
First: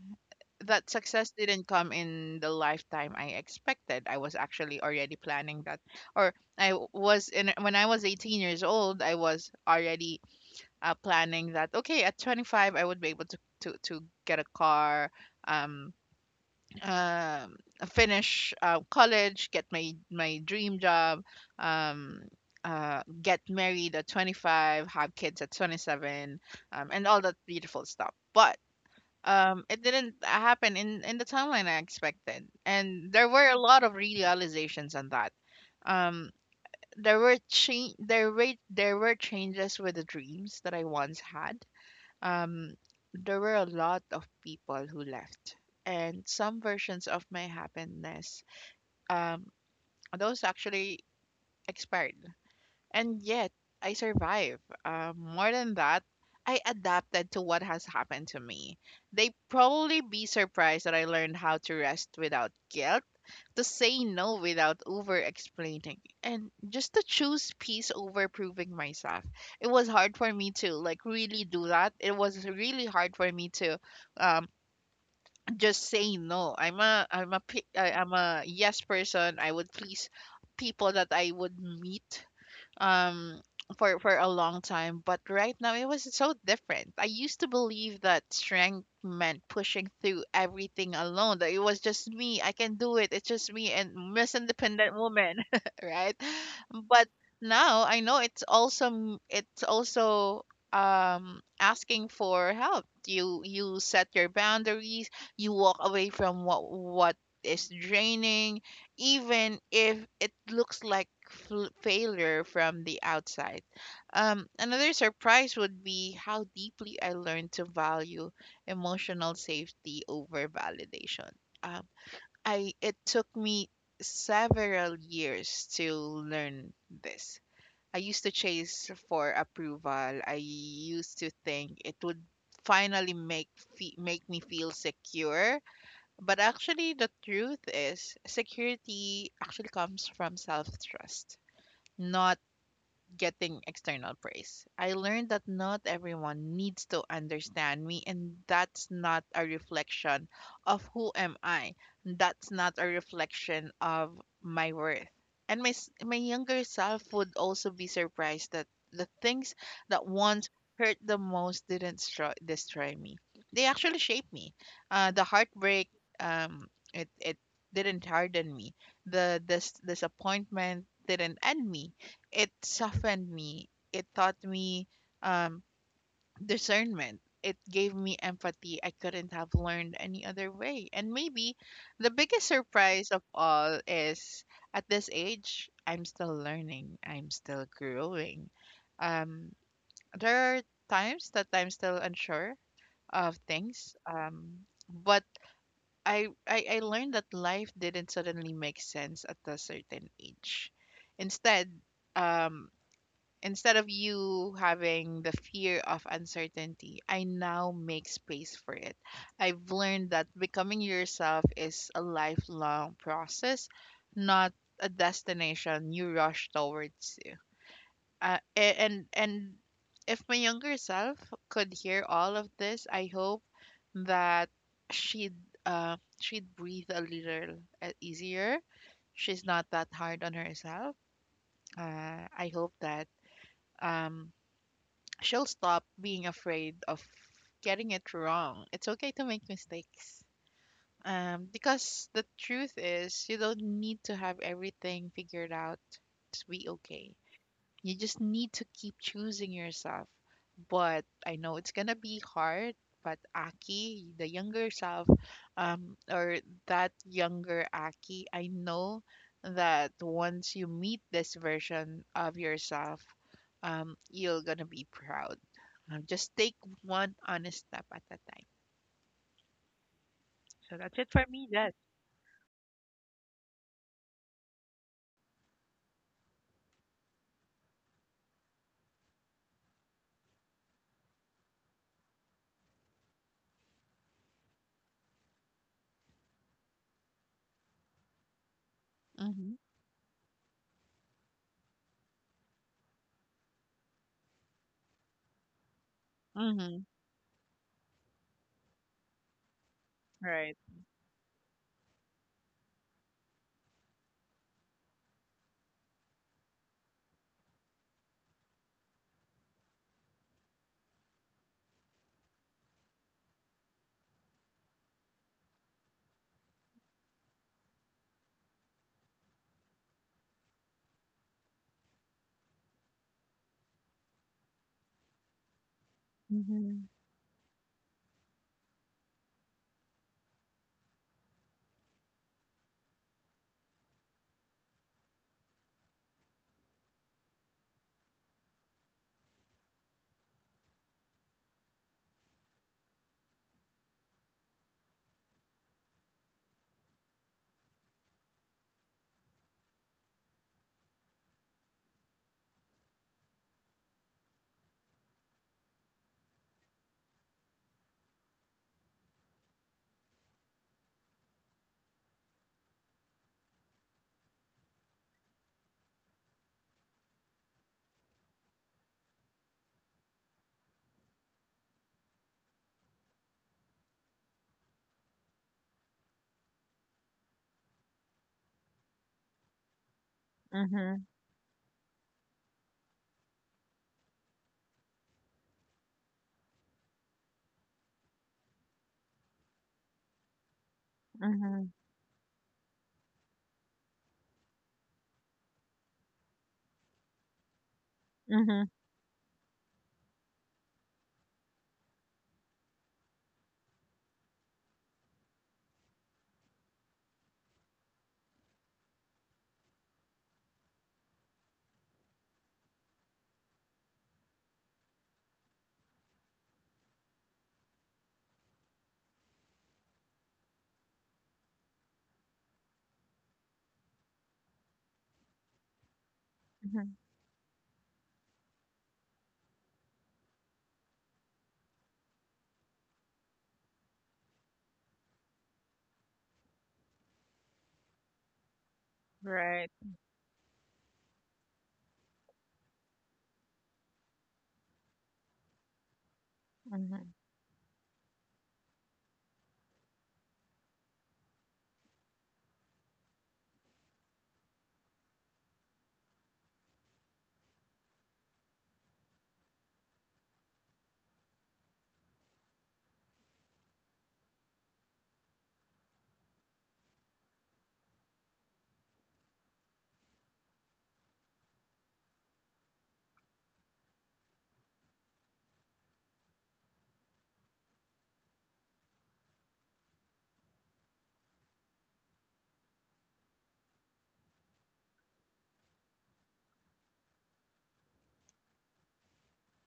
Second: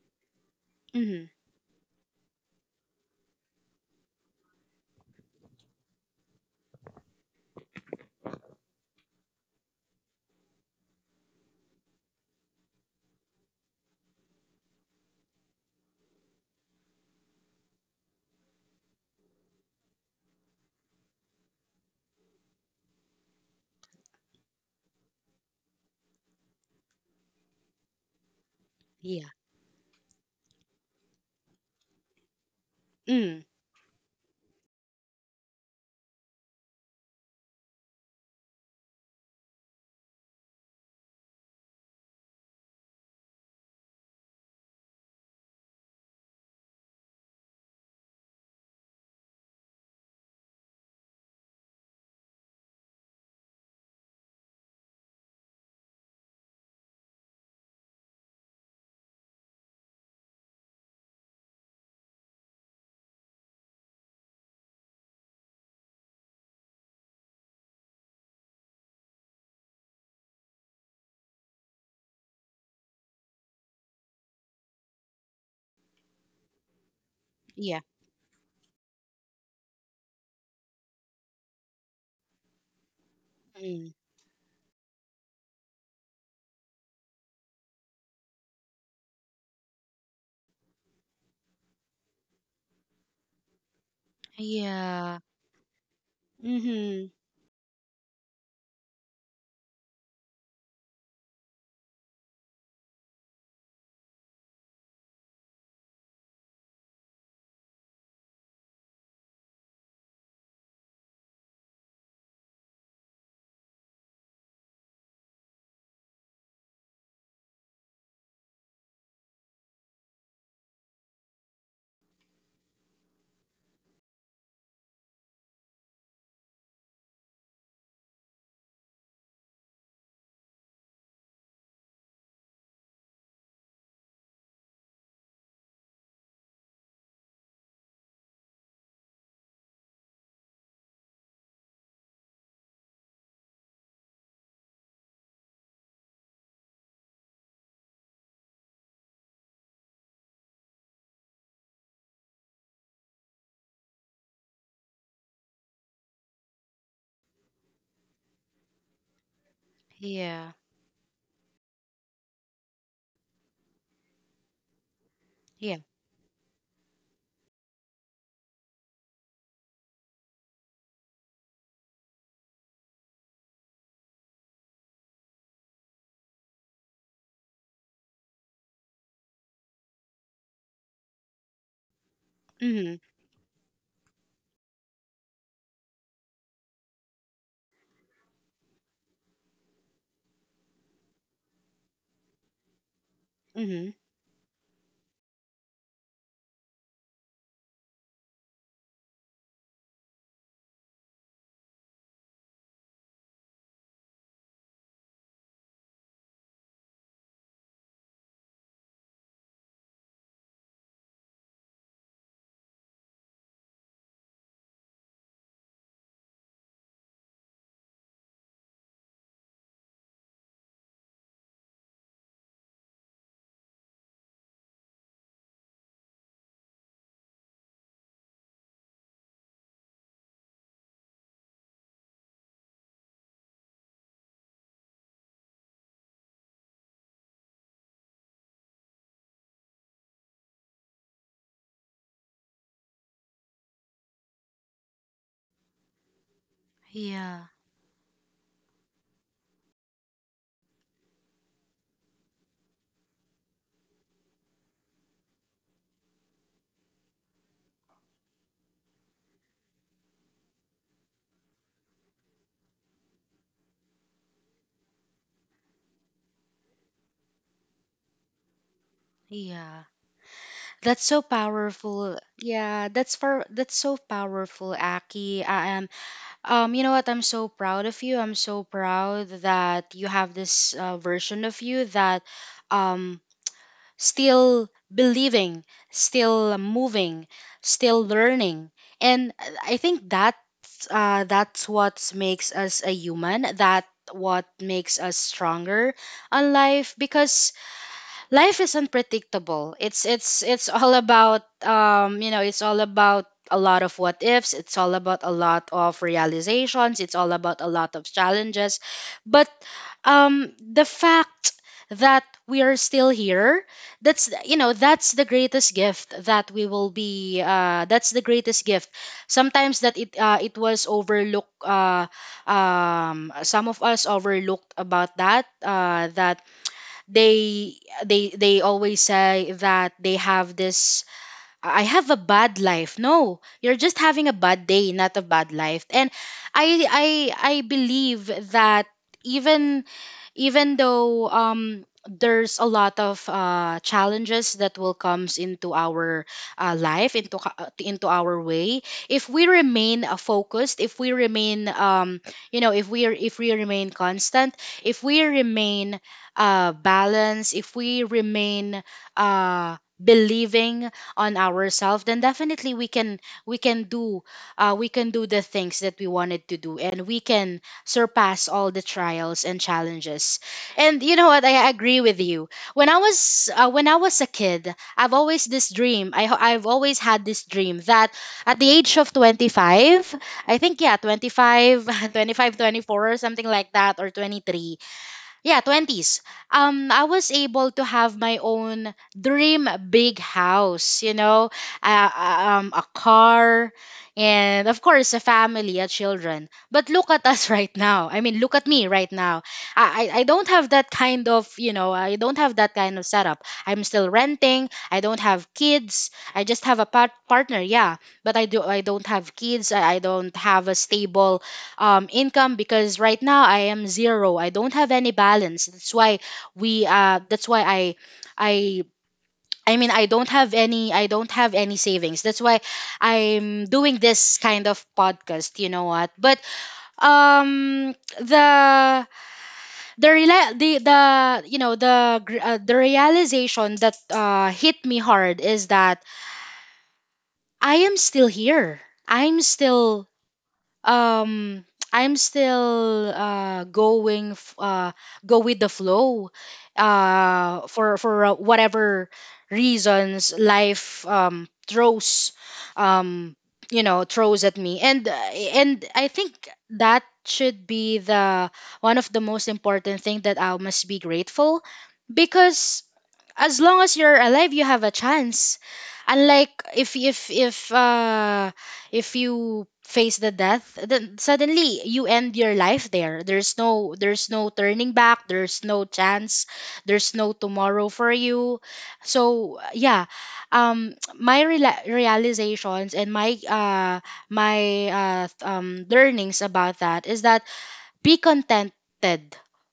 S2: That
S1: mhm,
S2: success didn't come in the lifetime I expected. I was actually already planning that, or I w- was in when I was 18 years old. I was already uh, planning that. Okay, at 25, I would be able to to to get a car, um, um, finish uh, college, get my my dream job, um, uh, get married at 25, have kids at 27, um, and all that beautiful stuff. But
S1: yeah.
S2: um it didn't happen in in the timeline I expected, and there
S1: Mm,
S2: were a lot of realizations on that. um there were change there were there were changes with the dreams that I once had. um there were a lot of people who left, and some versions of my happiness, um those actually expired. And yet, I survive. Uh, more than that, I adapted to what has happened to me. They probably be surprised that I learned how to rest without guilt, to say no without over explaining, and just to choose peace over proving myself. It was hard for me to like really do that. It was really hard for me to um just say no. I'm a I'm a pe-
S1: yeah.
S2: I- I'm a yes person. I would please people that I would meet um
S1: Mm,
S2: for for a long time, but right now it was so different. I used to believe that strength meant pushing through everything alone, that it was just me, I can do it, it's just me and miss independent
S1: yeah.
S2: woman right?
S1: Mhm,
S2: But now I know it's also m- it's also um asking for help. you you set your boundaries, you walk away from what what is draining, even if it looks like fl- failure from the outside. Um, another surprise would be how deeply I learned to value emotional safety over validation. Um, I it took me several years to learn this. I used to chase for approval. I used to think it would finally make fe- make me feel secure, but actually, the truth is security actually comes from self trust, not getting external praise. I learned that not everyone needs to understand me, and that's not a reflection of who am I. That's not a reflection of my worth. And my s- my younger self would also be surprised that the things that once
S1: yeah.
S2: hurt the most didn't stro- destroy me. They actually shaped me. Uh, the
S1: Yeah.
S2: heartbreak, um, it it didn't harden me. The this disappointment didn't end me, it softened me. It taught me, um, discernment. It gave me empathy I couldn't have learned any other way. And maybe the biggest
S1: Mhm,
S2: surprise of all is at this age, I'm still learning, I'm still growing. Um, there are times that I'm still unsure of
S1: mhm,
S2: things, um, but I, I, I learned that life didn't suddenly make sense at a certain age. Instead, um, instead of you having the fear of uncertainty, I now make space for it. I've learned that becoming yourself is a lifelong process, not a destination you rush towards. To. Uh, a- and and if my younger self could hear all of this, I hope that she'd uh she'd breathe a little uh, easier. She's not that hard on herself. Uh, I hope that um she'll stop being afraid of getting it wrong. It's okay to make mistakes. Um, because the truth is, you don't need to have everything figured out to be okay.
S1: yeah.
S2: You just need to keep choosing yourself. But I know it's gonna be hard. But Aki, the younger self, um, or that younger Aki, I know that once you meet this version of yourself, um, you're gonna be proud. Um, just take one honest step at a time.
S1: Yeah.
S2: So that's
S1: That's
S2: it
S1: so
S2: for me, Jess.
S1: powerful. Yeah, that's for that's so powerful, Aki. I am, um you know what, I'm so proud of you. I'm so proud that you have this uh, version of you that um still believing, still moving, still learning. And
S2: Mm-hmm.
S1: I think that uh, that's what makes us a human, that what makes us stronger on
S2: Mm-hmm.
S1: life. Because life is unpredictable. It's it's
S2: Right.
S1: it's all about, um you know it's all about a lot of what ifs. It's all about a lot of realizations. It's all about a lot of challenges. But um the fact that we are still here, that's the- you know, that's the greatest gift that we will be uh that's the greatest gift sometimes, that it uh, it was overlooked. Uh um some of us overlooked about that, uh that
S2: Mm-hmm.
S1: they they they always say that they have this, I have a bad life. No, you're just having a bad day, not a bad life. And i i I believe that, even, even though um there's a lot of uh, challenges that will comes into our uh, life into ca- uh, into our way, if we remain uh, focused, if we remain, um you know if we are, if we remain constant, if we remain uh balanced, if we remain uh believing on ourselves, then definitely we can, we can do uh we can do the things that we wanted to do, and we can surpass all the trials and challenges. And you know what? I agree with you. When I was uh, when I was a kid, I've always this dream. I ho- I've always had this dream that at the age of twenty five, I think yeah,
S2: Mm-hmm.
S1: twenty five, twenty five, twenty four, or something like that or twenty three, yeah, twenties. um I was able to have my own dream big house, you know,
S2: Mm-hmm.
S1: uh, um, a car, and of course a family, a children. But look at us right now. I mean, look at
S2: Mm-hmm.
S1: me right now. i i I don't have that kind of, you know, I don't have that kind of setup. I'm still renting. I don't have kids. I just have a part- partner, yeah, but I do, I don't have kids. i I don't have a stable um income because right now I am zero. I don't have any balance. That's why we uh that's why I I I mean, I don't have any, I don't have any savings. That's why I'm doing this kind of podcast, you know what? But um the the rela- the, the you know the gr- uh, the realization that uh hit me hard is that I am still here. I'm
S2: Right.
S1: still um I'm still uh going f- uh go with the flow
S2: Mm-hmm.
S1: uh for for uh, whatever reasons life um throws, um you know throws at me. And uh, and I think that should be the one of the most important thing that I must be grateful, because as long as you're alive you have a chance. Unlike if if if uh if you face the death, then suddenly you end your life. There there's no there's no turning back, there's no chance, there's no tomorrow for you. So yeah, um my rela realizations and my uh my uh um learnings about that is that be contented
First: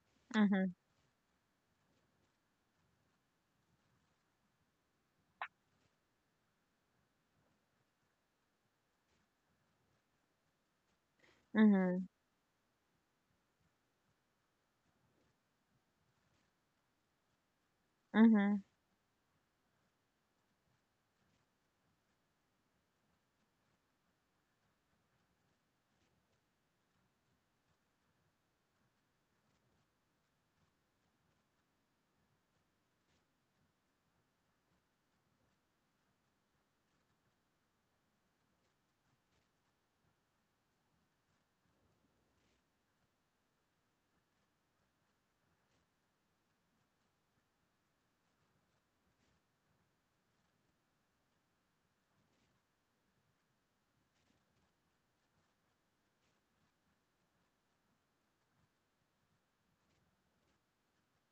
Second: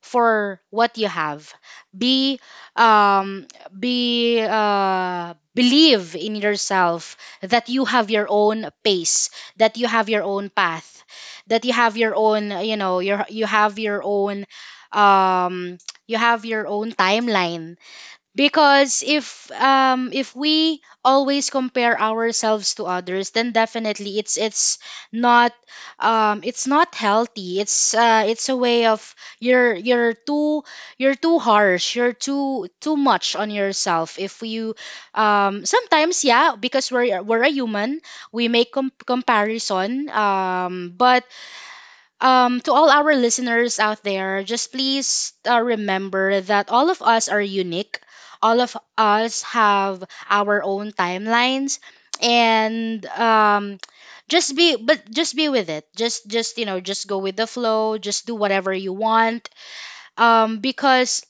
S1: for what you have. Be um be uh believe in yourself, that you have your own pace, that you have your own path, that you have
S2: Mm-hmm.
S1: your own you know your you have your own, um you have your own timeline.
S2: Mhm,
S1: Because if um if we always compare ourselves to others, then definitely it's it's not, um it's not healthy. It's uh it's a way of, you're you're too, you're too harsh, you're too too much on yourself. If you um sometimes, yeah, because we're we're a human, we make com- comparison. Um but um, to all our listeners out there, just please uh, remember that all of us are unique. All of us have our own timelines, and um, just be, but just be with it. Just, just you know, just go with the flow. Just do whatever you want. Um, because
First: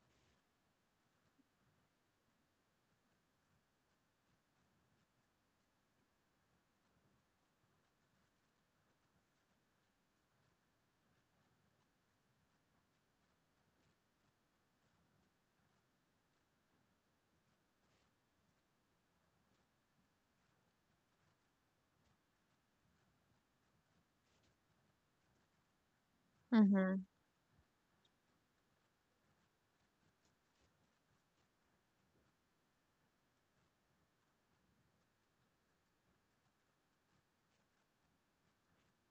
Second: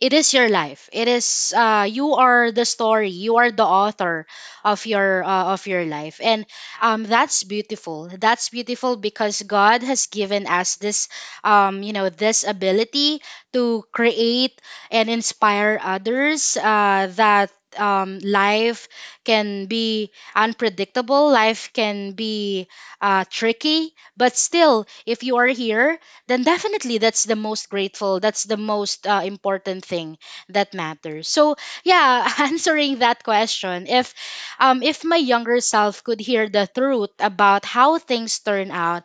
S1: it is your life. It is uh you are the story, you are the author of your uh, of your life. And um that's beautiful. That's beautiful because god has given us this, um you know this ability to create and inspire others. Uh that um, Life can be unpredictable, life can be uh, tricky. But still, if you are here, then definitely
S2: mhm,
S1: that's the most grateful, that's the most uh, important thing that matters. So yeah, answering that question, if um if my younger self could hear the truth about how things turn out,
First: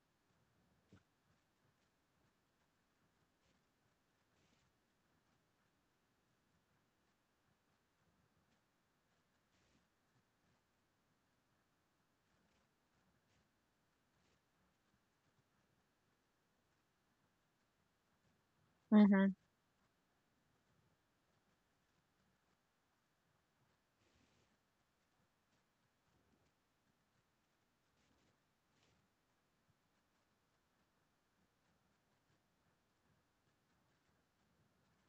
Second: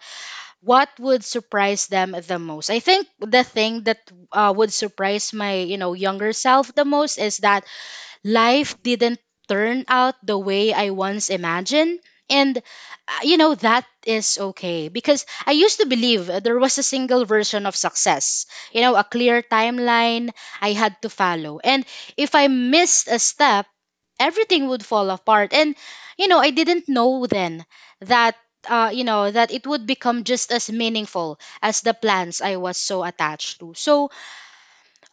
S1: what would surprise them the most? I think the thing that uh, would surprise my, you know, younger self the most is that life didn't turn out the way I once imagined. And, uh, you know, that is okay, because I used to believe uh, there was a single version of success, you know, a
S2: mhm,
S1: clear timeline I had to follow. And if I missed a step, everything would fall apart. And, you know, I didn't know then that. Uh, you know, that it would become just as meaningful as the plans I was so attached to. So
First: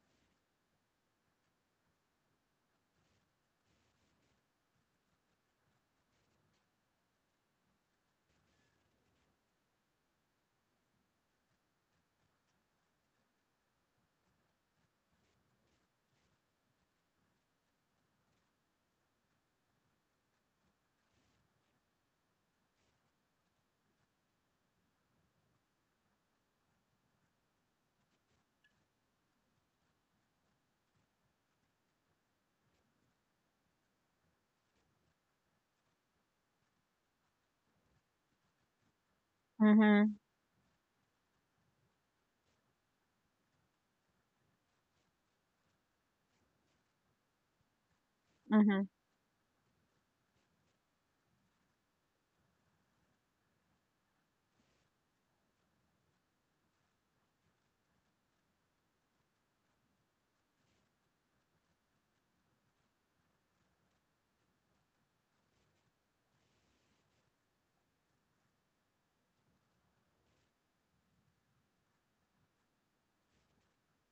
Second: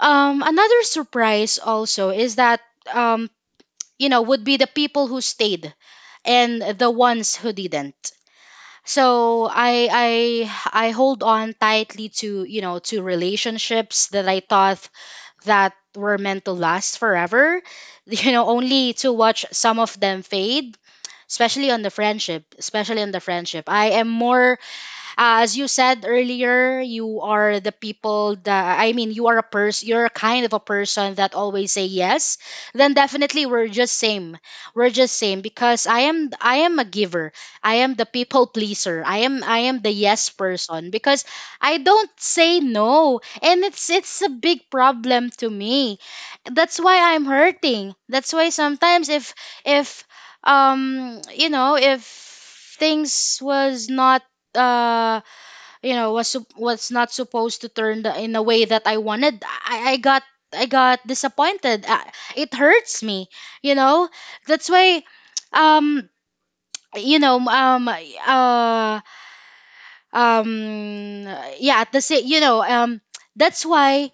S1: um, another surprise also is that, um, you know, would be the people who stayed and the ones who didn't. So I I I hold on tightly to, you know, to relationships that I thought that were meant to last forever, you know, only to watch some of them fade, especially on the friendship, especially on the friendship. I am more, uh, as you said earlier, you are the people that, I mean, you are a person, you're a kind of a person that always say yes. Then definitely we're just same. We're just same because I am I am a giver. I am the people pleaser. I am I am the
S2: mhm,
S1: yes person, because I don't say no, and it's it's a big problem to me. That's why I'm hurting. That's why
S2: mhm,
S1: sometimes, if if um you know if things was not uh you know was sup- was not supposed to turn the, in a way that I wanted, I, I got, I got disappointed. Uh, it hurts me, you know. That's why, um you know um uh um yeah, at the same, you know, um that's why,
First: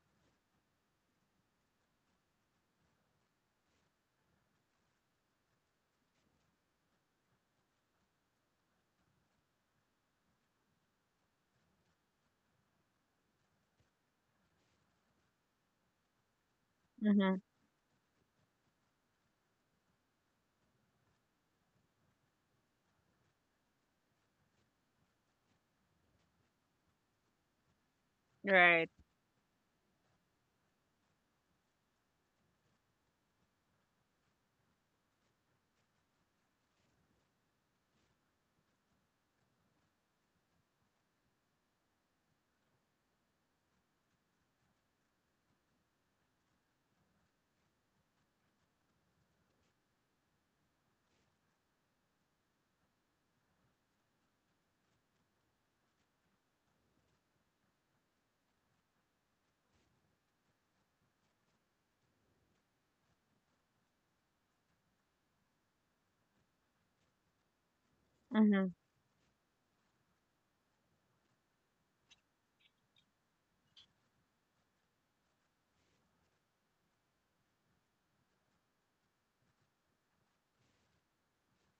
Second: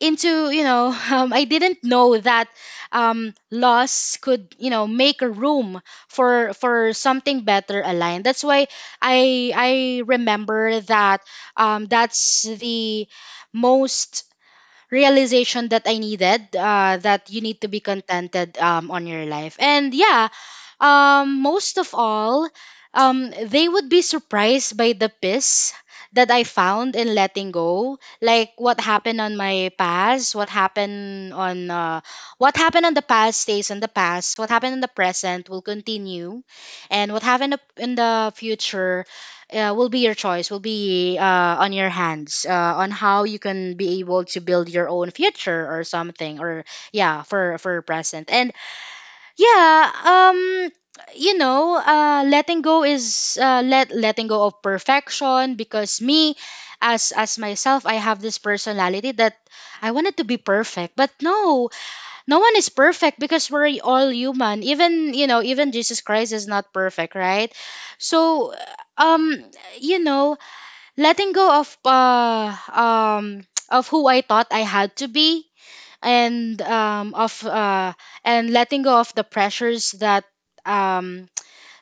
S1: into, you know, um, I didn't know that um loss could, you know, make a room for for something better aligned. That's why i i remember that, um that's the most realization that I needed, uh, that
S2: mhm.
S1: you need to be contented, um, on your life. And yeah, um, most of all, um, they would be surprised by the peace that I found in letting go. Like what
S2: Right.
S1: happened on my past, what happened on, uh, what happened on the past stays in the past. What happened in the present will continue, and what happened up- in the future uh, will be your choice, will be uh, on your hands, uh, on how you can be able to build your own future or something. Or yeah, for for present. And yeah um you know uh letting go is, uh let letting go of perfection. Because me, as as myself, I have this personality that I wanted to be perfect. But no, no one is perfect, because we're all human. Even, you know, even Jesus Christ is not perfect, right? So
S2: Mhm.
S1: um you know letting go of, uh um of who I thought I had to be, and um of uh and letting go of the pressures that, um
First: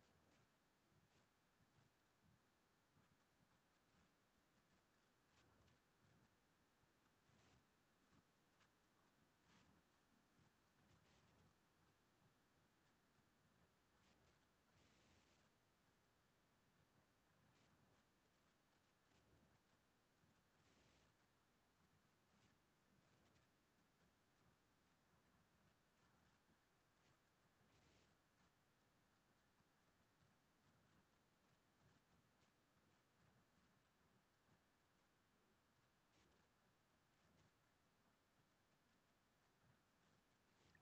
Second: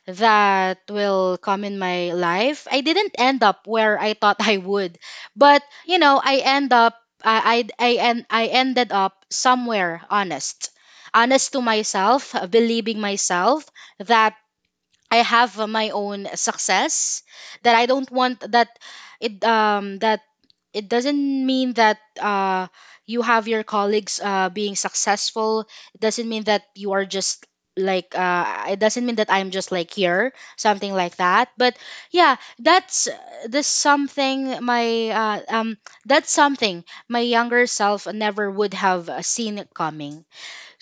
S1: that will come in my life. I didn't end up where I thought I would, but you know, I end up I I I, en- I ended up somewhere honest. Honest to myself, believing myself that I have, uh, my own success, that I don't want, that it um that it doesn't mean that, uh you have your colleagues uh being successful, it doesn't mean that you are just like, uh it doesn't mean that I'm just like here, something like that. But yeah, that's, this something my uh, um that's something my younger self never would have, uh, seen coming.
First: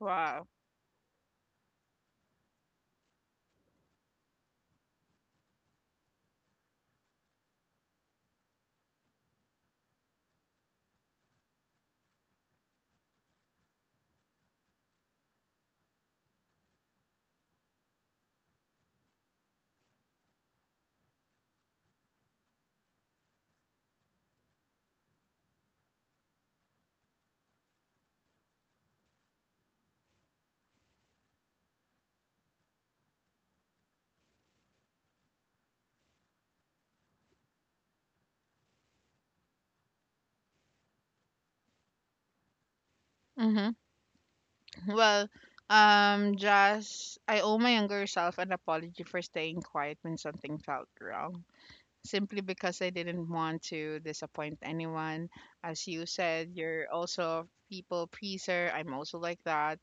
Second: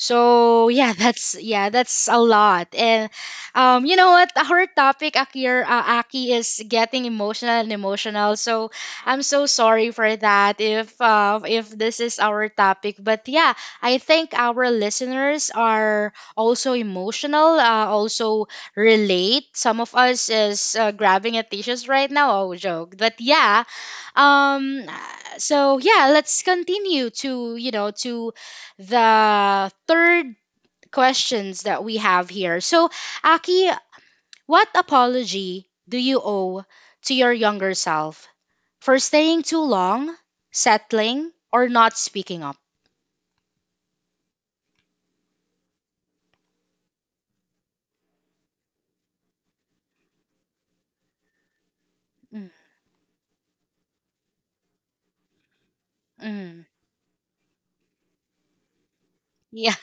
S2: Wow.
S1: yeah, that's, yeah, that's a lot. And um, you know what? Our topic, Akir, uh, Aki, is getting emotional and emotional. So I'm so sorry for that. If uh, if this is our topic, but yeah, I think our listeners are also emotional. Uh, also relate. Some of us is, uh, grabbing at tissues right now. Oh, joke. But yeah, um uh, so yeah, let's continue to, you know, to the third questions that we have here. So Aki, what apology do you owe to your younger self for staying too long, settling, or not speaking up?
S2: Mhm. Well, um, just I owe my younger self an apology for staying quiet when something felt wrong, simply
S1: Mm.
S2: because I didn't want to disappoint anyone. As you said,
S1: Mm.
S2: you're also a people pleaser. I'm also like
S1: Yeah.
S2: that.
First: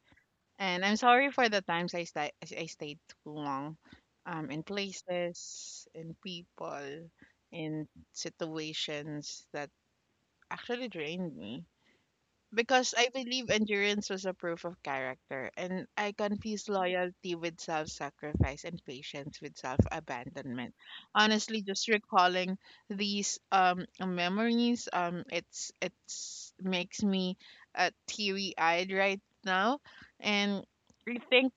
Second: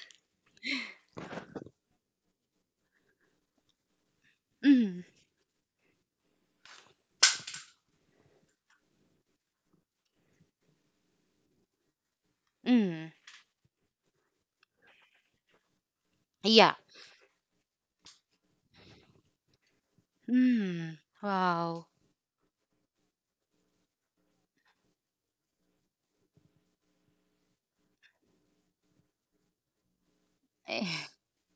S2: And I'm sorry for the times I sta I stayed too long, um, in
S1: Mm.
S2: places, in people, in situations that actually drained me. Because I
S1: Mm.
S2: believe endurance was a proof of character, and I confuse
S1: Yeah.
S2: loyalty with self-sacrifice and patience with self-abandonment.
S1: Mm.
S2: Honestly,
S1: Wow.
S2: just recalling these um memories, um, it's it's makes me uh, teary-eyed right now, and
S1: Eh.
S2: rethink.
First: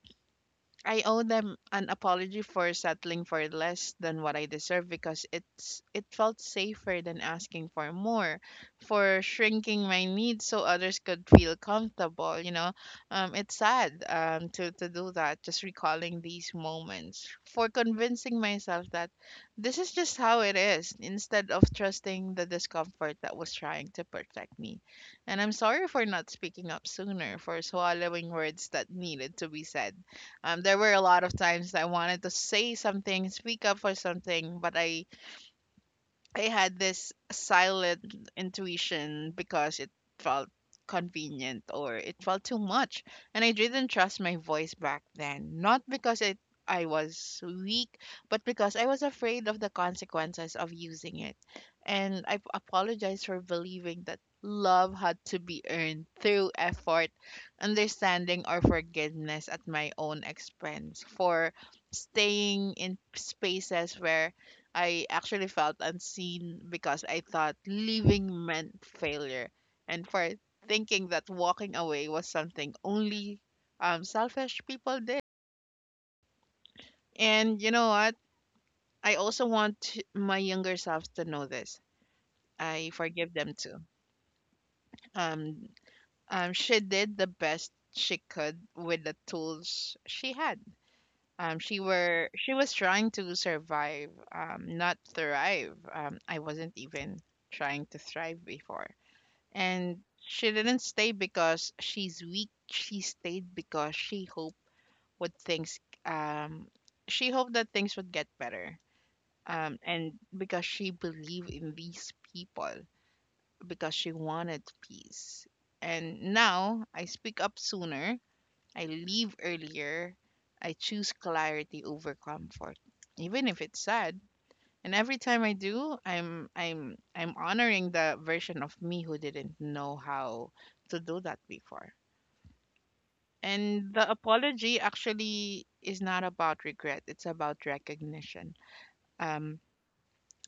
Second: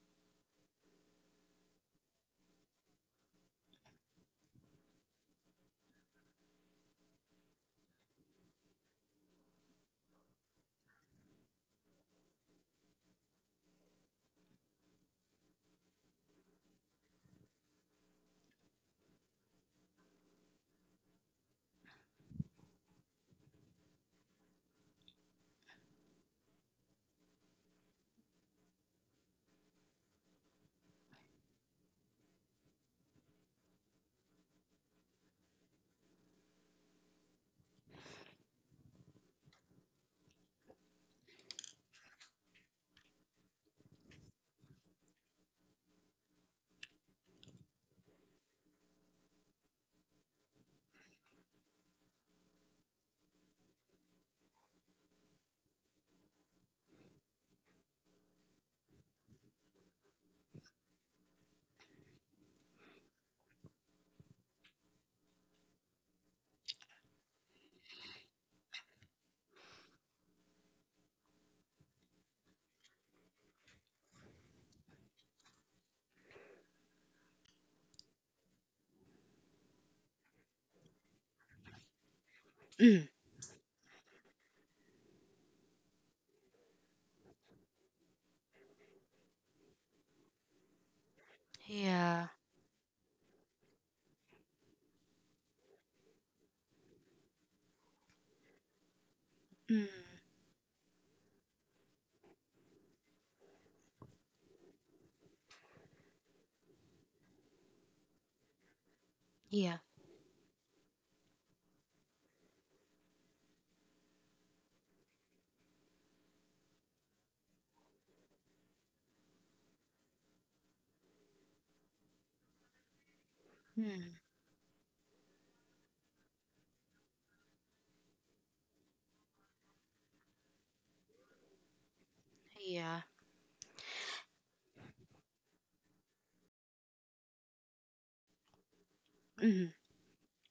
S2: I owe them an apology for settling for less than what I deserve because it's it felt safer than asking for more, for shrinking my needs so others could feel comfortable. You know, um, it's sad um to to do that. Just recalling these moments for convincing myself that this is just how it is, instead of trusting the discomfort that was trying to protect me. And I'm sorry for not speaking up sooner, for swallowing words that needed to be said. um, there were a lot of times I wanted to say something, speak up for something, but I I had this silent intuition because it felt convenient or it felt too much. And I didn't trust my voice back then. Not because it I was weak, but because I was afraid of the consequences of using it. And I apologize for believing that love had to be earned through effort, understanding, or forgiveness at my own expense. For staying in spaces where I actually felt unseen because I thought leaving meant failure, and for thinking that walking away was something only um, selfish people did. And you know what? I also want my younger self to know this. I
S1: Mm.
S2: forgive them too. Um, um, she did the best she could with the tools she had. Um, she
S1: Yeah.
S2: were she was trying to survive, um, not thrive. Um, I wasn't even trying to thrive before.
S1: Mm.
S2: And she didn't stay because she's weak. She stayed because she hoped would things um she hoped that things would get better.
S1: Yeah.
S2: Um, and because she believed in these people, because she wanted peace. And now I speak up sooner, I leave earlier, I choose clarity over comfort. Even if it's
S1: Mm.
S2: sad, and every time I do, I'm I'm I'm honoring the version of me who didn't know how to do that before.
S1: Yeah.
S2: And the apology actually is not about regret, it's about recognition. Um,
S1: Mm.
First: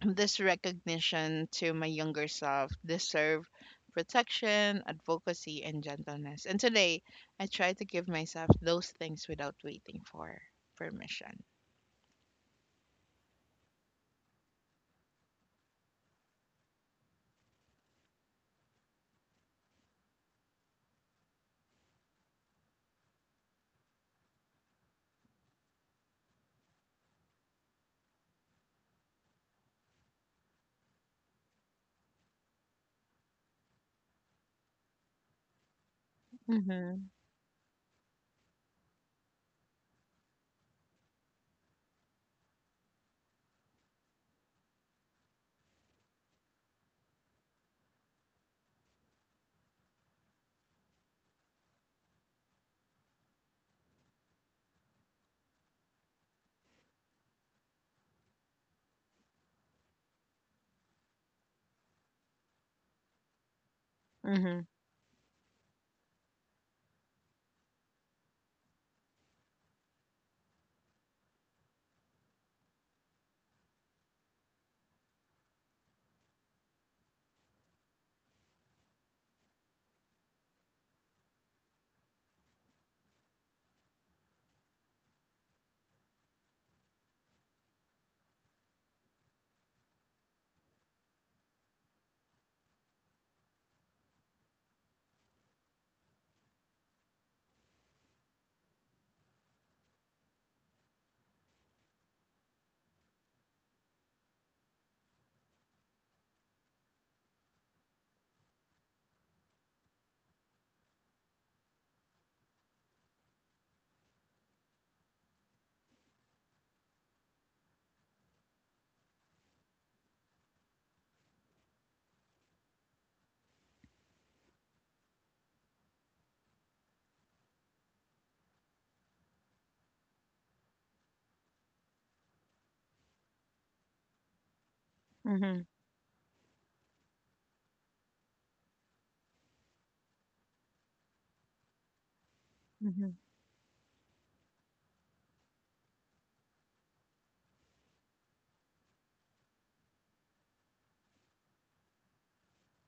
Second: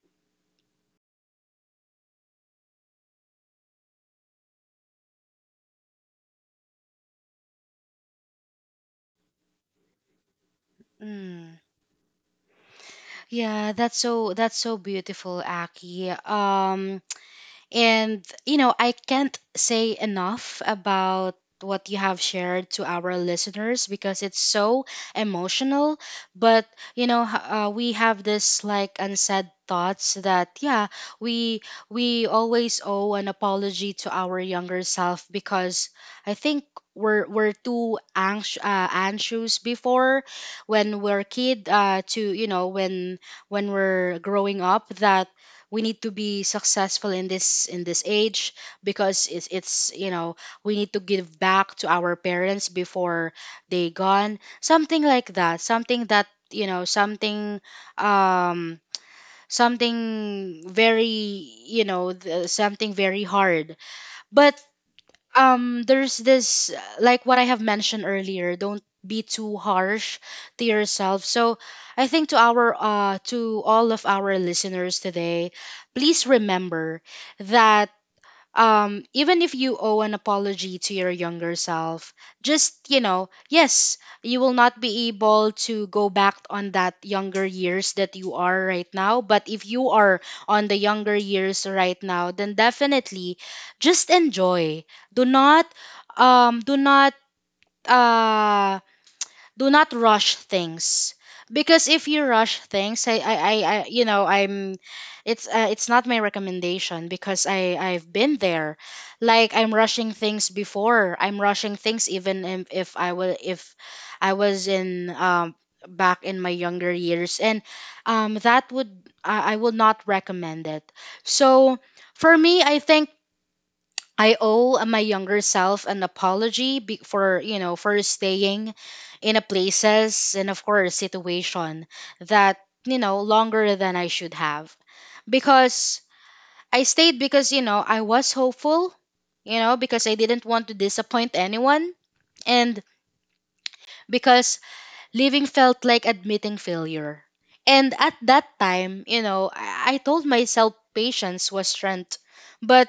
S2: this recognition to my younger self deserve protection, advocacy and gentleness. And today I try to give myself those things without waiting for permission.
S1: Mm. Yeah, that's so, that's so beautiful, Aki. Um, and, you know, I can't say enough about what you have shared to our listeners because it's so emotional. But, you know, h- uh, we have this like unsaid thoughts that yeah, we we always owe an apology to our younger self because I think
S2: Mm-hmm.
S1: we're we're too anx- uh, anxious before, when we're a kid, uh, to, you know, when when we're growing up, that we need to be successful in this, in this age, because it's, it's you know, we need to give back to our parents before they gone, something like that, something that, you know, something, um something very, you know, th- something very hard, but
S2: Mm-hmm.
S1: um there's this, uh, like what I have mentioned earlier, don't be too harsh to yourself. So I think to our, uh to all of our listeners today, please remember that, um even if you owe an apology to your younger self, just, you know, yes, you will not be able to go back on that younger years that you are right now. But if you are on the younger years right now, then definitely just enjoy. Do not, um do not, uh do not rush things. Because if you rush things, i i, I, I you know, I'm, it's, uh, it's not my recommendation because i I've been there. Like, I'm rushing things before, I'm rushing things. Even if, if I will, if I was in, um back in my younger years, and um that would, i, I will not recommend it. So for me, I think I owe my younger self an apology be- for, you know, for staying in a places and of course situation that, you know, longer than I should have.
S2: Mm-hmm.
S1: Because I stayed because, you know, I was hopeful, you know, because I didn't want to disappoint anyone, and
S2: Mm-hmm.
S1: because leaving felt like admitting failure. And at that time, you know, I, I told myself patience was strength. But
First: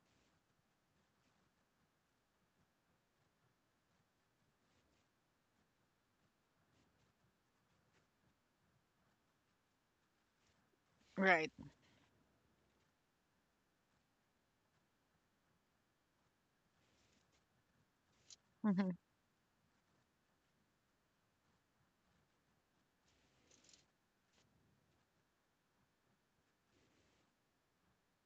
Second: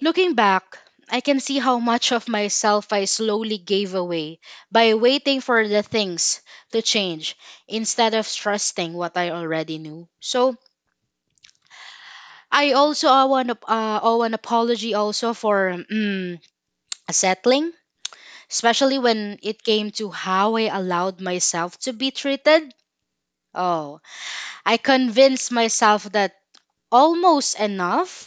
S1: Looking back, I can see how much of myself I slowly gave away by waiting for the things to change instead of trusting what I already knew. So
S2: Right.
S1: I also owe an, ap- uh, owe an apology also for mm, settling,
S2: Mm-hmm.
S1: especially when it came to how I allowed myself to be treated. Oh, I convinced myself that almost enough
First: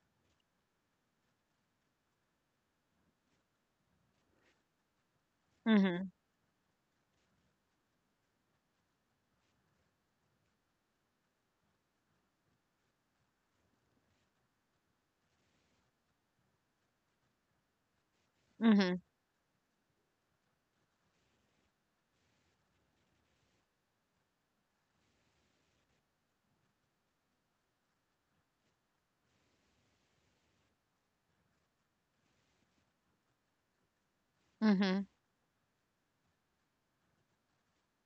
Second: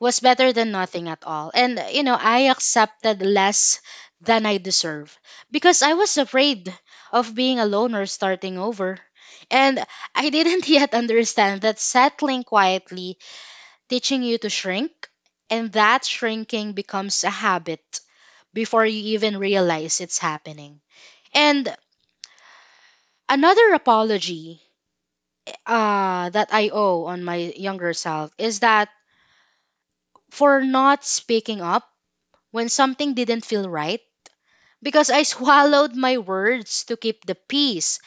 S1: was better than nothing at all. And, you know, I accepted less than I deserve because I
S2: Mm-hmm.
S1: was afraid of being alone or starting over. And I didn't yet understand that settling quietly, teaching you to shrink, and that shrinking becomes a habit before you even realize it's happening. And another apology uh, that I owe on my younger self is that for not speaking up when something didn't feel right
S2: Mhm.
S1: because I swallowed my words to keep the peace,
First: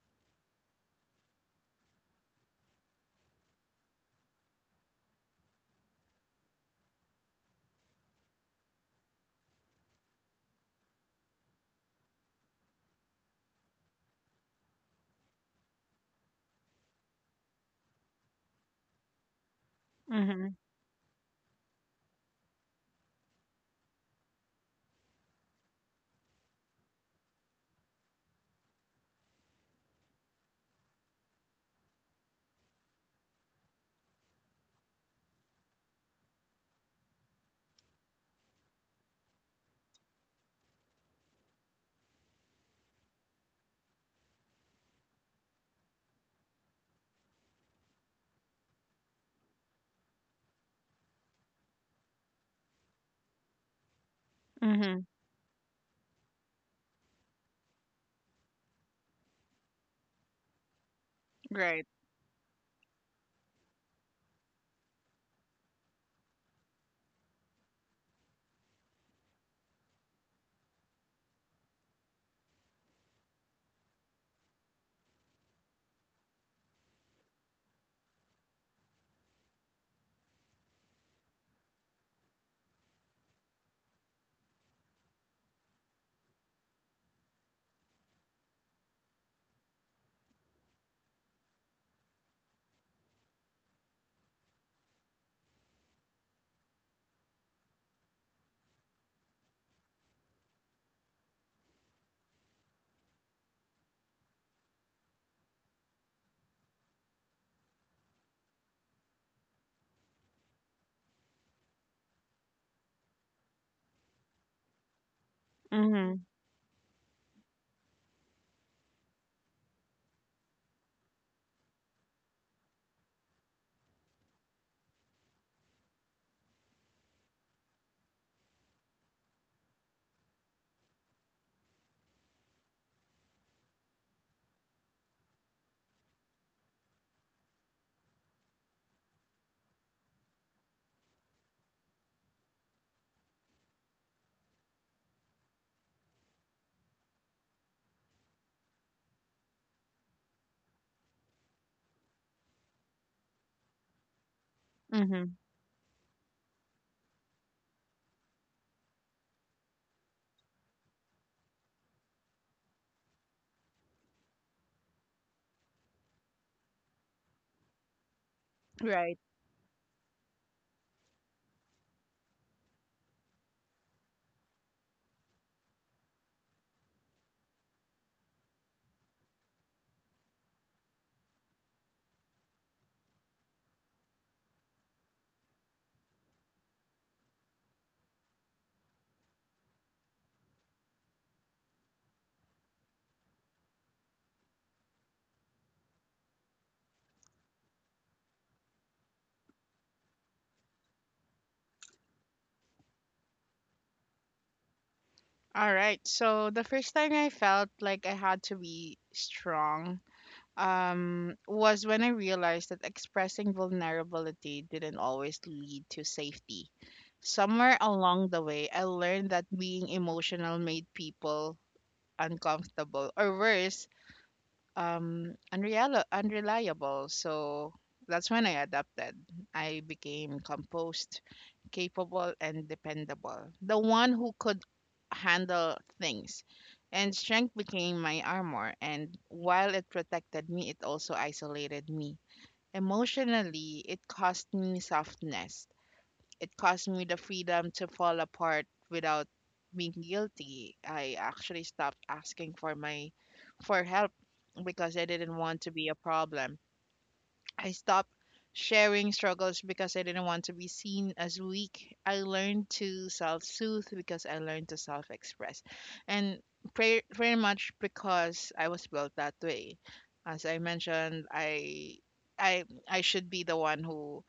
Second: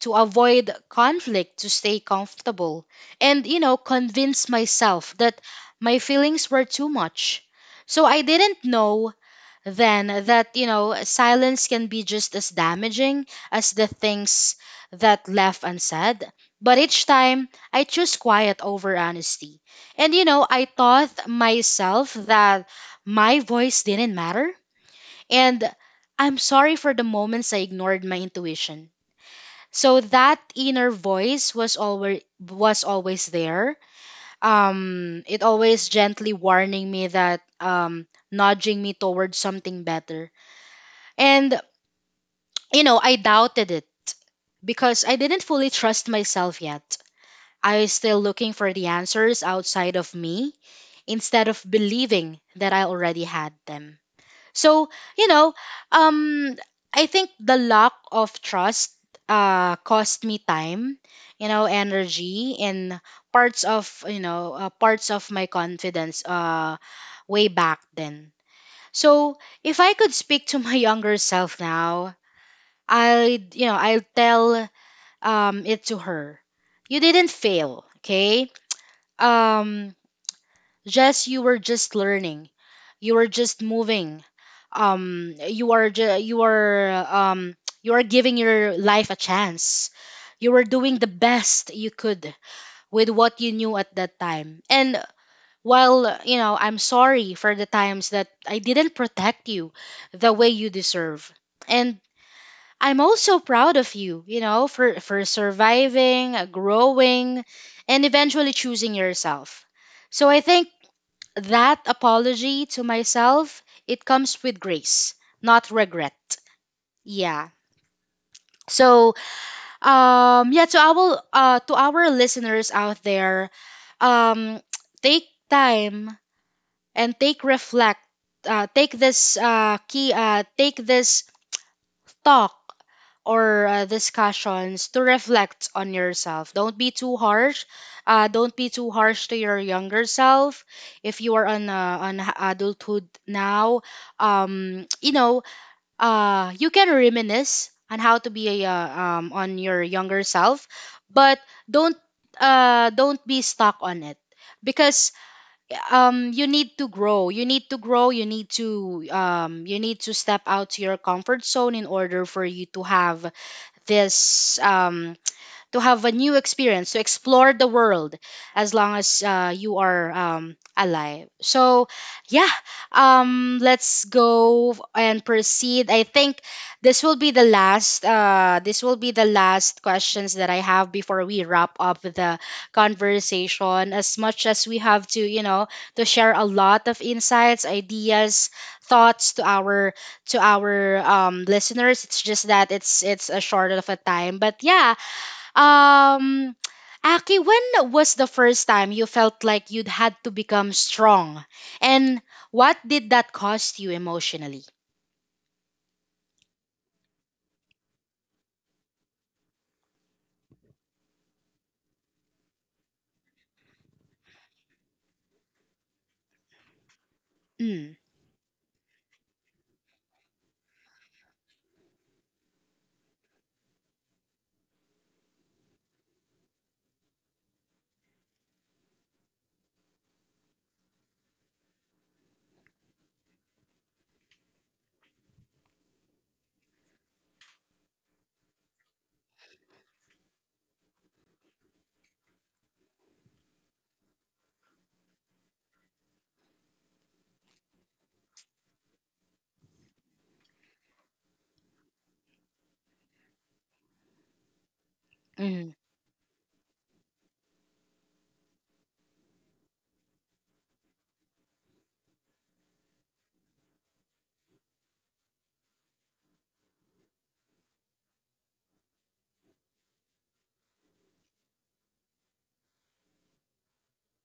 S1: to avoid conflict, to stay comfortable, and, you know, convince myself that my feelings were too much. So I didn't know then that, you know, silence can be just as damaging as the things that left unsaid. But each time I choose quiet over honesty. And, you know,
S2: Mhm.
S1: I taught myself that my voice didn't matter and I'm sorry for the moments I ignored my intuition. So that inner voice was always was always there. Um, it always gently warning me that um, nudging me towards something better. And you know, I doubted it because I didn't fully trust myself yet. I was still looking for the answers outside of me instead of believing that I already had them. So,
S2: Mhm.
S1: you know, um, I think the lack of trust uh, cost me time, you know,
S2: Right.
S1: energy and parts of, you know, uh, parts of my confidence uh, way back then. So, if I could speak to my younger self now, I'd, you know, I'll tell um, it to her. You didn't fail, okay? Um, just you were just learning, you were just moving. Um, you are ju- you are um you are giving your life a chance. You were doing the best you could with what you knew at that time. And while you know, I'm sorry for the times that I didn't protect you the way you deserve. And I'm also proud of you, you know, for for surviving, growing, and eventually choosing yourself. So I think that apology to myself, it comes with grace, not
S2: Mhm.
S1: regret. Yeah. So, um, yeah, to our uh, to our listeners out there, um, take time and take reflect. Uh, take this uh, key. Uh, take this talk or uh, discussions to reflect on yourself. Don't be too harsh. Uh, don't be too harsh to your younger self. If you are on uh, on h- adulthood now, um, you know, uh, you can reminisce on how to be a, uh, um, on your younger self, but don't uh, don't be stuck on it because
S2: Mhm.
S1: um you need to grow you need to grow you need to um you need to step out to your comfort zone in order for you to have this um to have a new experience, to explore the world as long
S2: Right.
S1: as uh, you are um, alive. So, yeah, um, let's go and proceed. I think this will be the last. Uh, this will be the last questions that I have before we wrap up the conversation. As much as we have to, you know, to share a lot of insights, ideas, thoughts to our to our um, listeners. It's just that it's it's a short of a time. But yeah, um, Aki, when was the first time you felt like you'd had to become strong? And what did that cost you emotionally?
S2: All right. So the first time I felt like I had to be strong um was when I realized that expressing vulnerability didn't always lead to safety. Somewhere
S1: Mm,
S2: along the way, I learned that being emotional made people uncomfortable or worse, um unreal unreliable. So that's when I adapted. I became composed, capable and dependable, the one who could handle things, and strength became my armor. And while it protected me, it also isolated me emotionally. It cost me softness, it cost me the freedom to fall apart without being guilty. I actually stopped asking for my for help because I didn't want to
S1: mm,
S2: be a problem. I stopped sharing struggles because I didn't want to be seen as weak. I learned to self soothe because I learned to self express. And pre- pretty much because I was built that way. As I mentioned, I. I I should be the one who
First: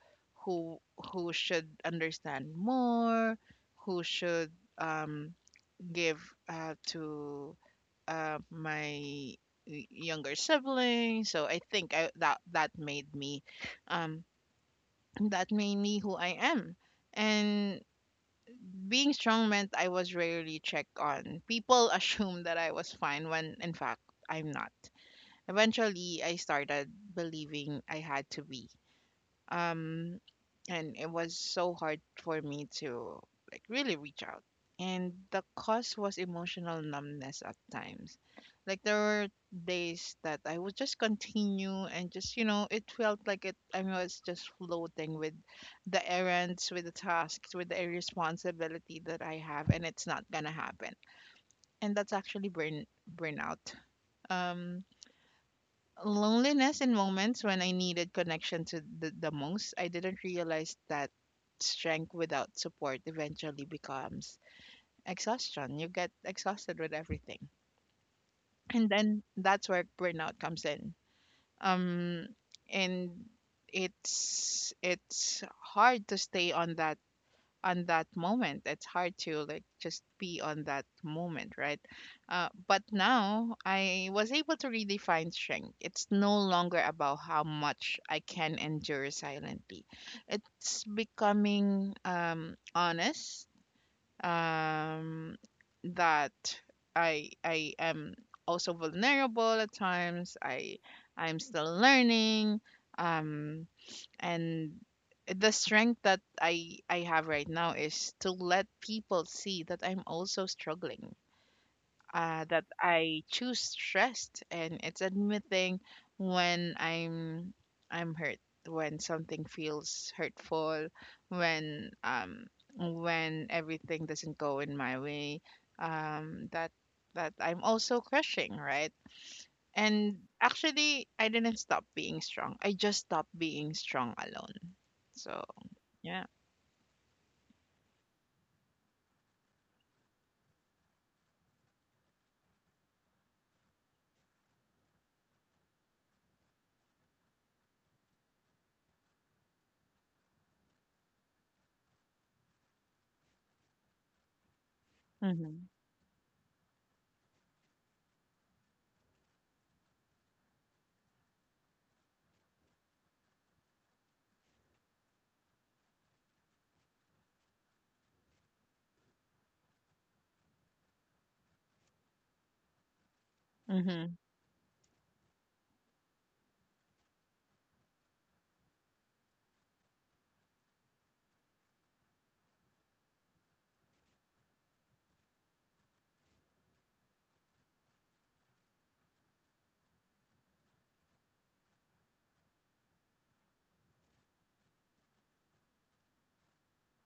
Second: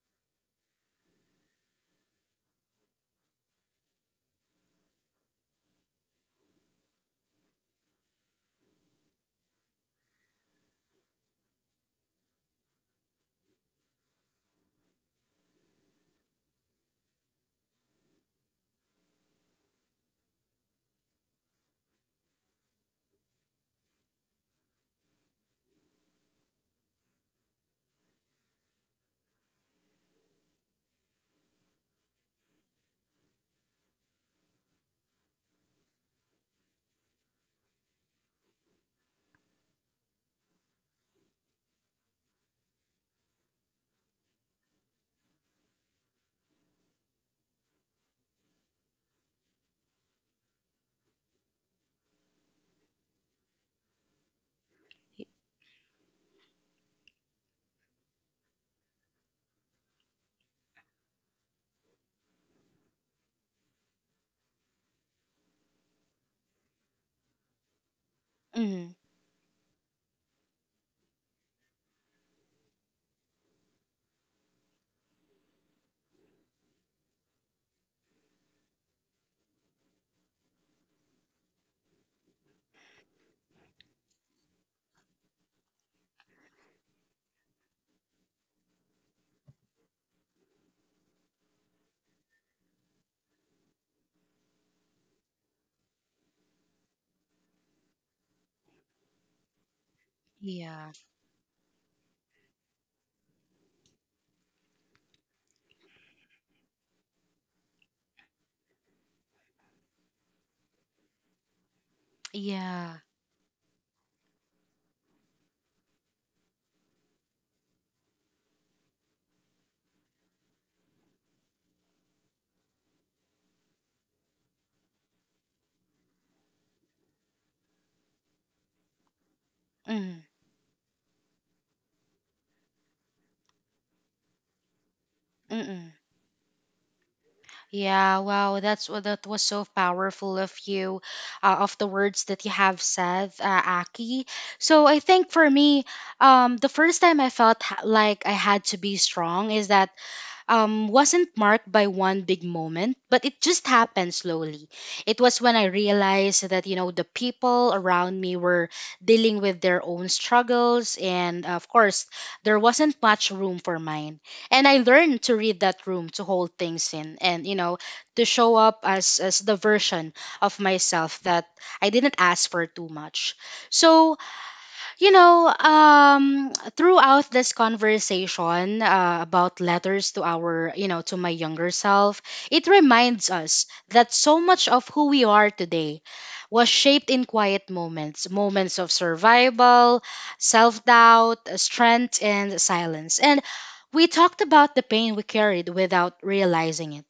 S2: who who should understand more, who should, um give, uh, to, uh, my y- younger sibling. So I think I, that that made me, um, that made me who I am. And being strong meant I was rarely checked on. People assumed that I was fine when, in fact, I'm not. Eventually, I started believing I had to be, um and it was so hard for me to like really reach out. And the cause was emotional numbness at times. Like there were days that I would just continue and just, you know, it felt like it I was just floating with the errands, with the tasks, with the responsibility that I have, and it's not gonna happen, and that's actually burn burnout. Um, loneliness in moments when I needed connection to the, the most, I didn't realize that strength without support eventually becomes exhaustion. You get exhausted with everything.
S1: mm.
S2: And then that's where burnout comes in. Um, and it's it's hard to stay on that, on that moment. It's hard to like just be on that moment, right? Uh, but now I was able to really find strength. It's no longer about how much I can endure silently, it's becoming, um, honest, um, that i i am also vulnerable at times. i
S1: Yeah,
S2: I'm still learning, um, and the strength that i i have right now is to let people see that I'm also struggling, uh, that
S1: yeah.
S2: I choose stressed. And it's admitting when i'm I'm hurt, when something feels hurtful, when um, when everything doesn't go in my way, um, that, that I'm also crushing, right? And
S1: Mm,
S2: actually, I didn't stop being strong, I just stopped being strong alone. So
S1: mm-mm.
S2: yeah.
S1: Yeah, wow, that's wa- that was so powerful of you, uh, of the words that you have said, uh, Aki. So I think for me, um, the first time I felt ha- like I had to be strong is that um, wasn't marked by one big moment, but it just happened slowly. It was when I
S2: Mhm.
S1: realized that, you know, the people around me were dealing with their own struggles. And uh, of course, there wasn't much room for mine. And I learned to read that room, to hold things in, and, you know, to show up as, as the version of myself that I didn't ask for too much. So,
S2: Mhm.
S1: you know, um, throughout this conversation uh, about letters to our, you know, to my younger self, it reminds us that so much of who we are today was shaped in quiet moments, moments of survival, self doubt, strength, and silence. And we talked about the pain we carried without realizing it.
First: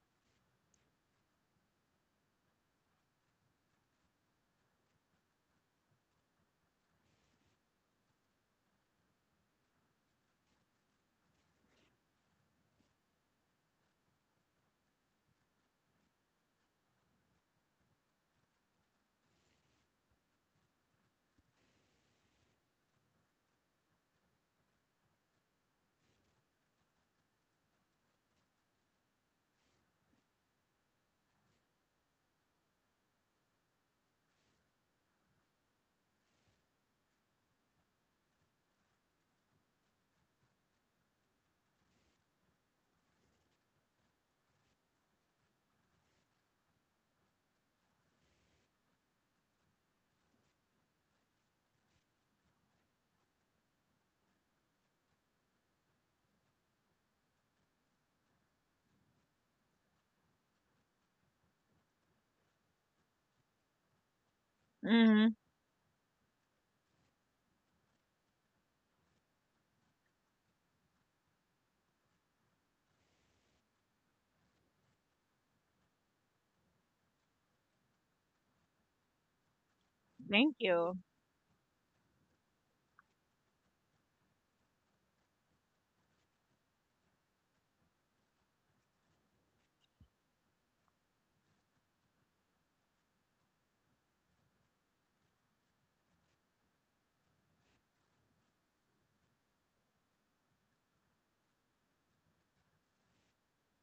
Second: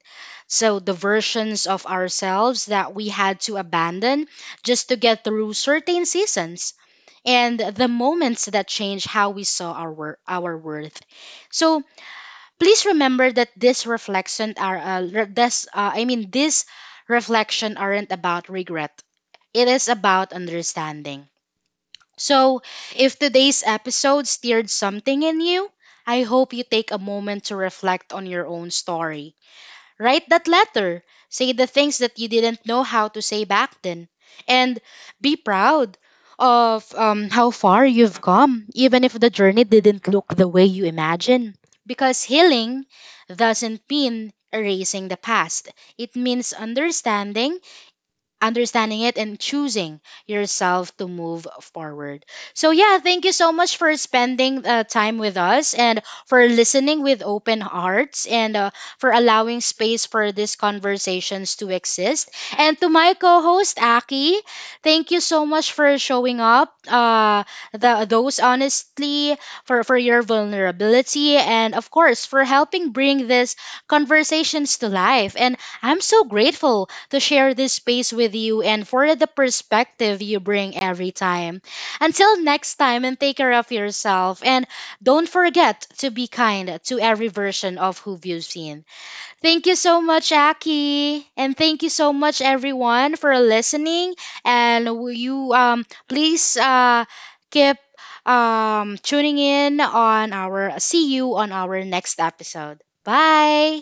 S1: So, the versions of ourselves that we had to abandon just to get through certain seasons and the moments that change how we saw our wor- our worth. So please remember that this reflection are uh, re- this uh, I mean this reflection aren't about regret. It is about understanding. So if today's episode stirred something in you, I hope you take a moment to reflect on your own story. Write that letter. Say the things that you didn't know how to say back then. And be proud of um, how far you've come, even if the journey didn't look the way you imagined. Because healing doesn't mean erasing the past, it means understanding understanding it and choosing yourself to move forward. So, yeah, thank you so much for spending uh, time with us and for listening with open hearts and uh, for allowing space for these conversations to exist. And to my co host, Aki, thank you
S2: Mhm.
S1: so much for showing up, uh, the, those honestly, for, for your vulnerability, and of course, for helping bring these conversations to life. And I'm so grateful to share this space with you and for the perspective you
S2: Thank
S1: bring
S2: you.
S1: every time. Until next time, and take care of yourself. And don't forget to be kind to every version of who you've seen. Thank you so much, Aki. And thank you so much, everyone, for listening. And will you um, please uh, keep um, tuning in on our, see you on our next episode. Bye.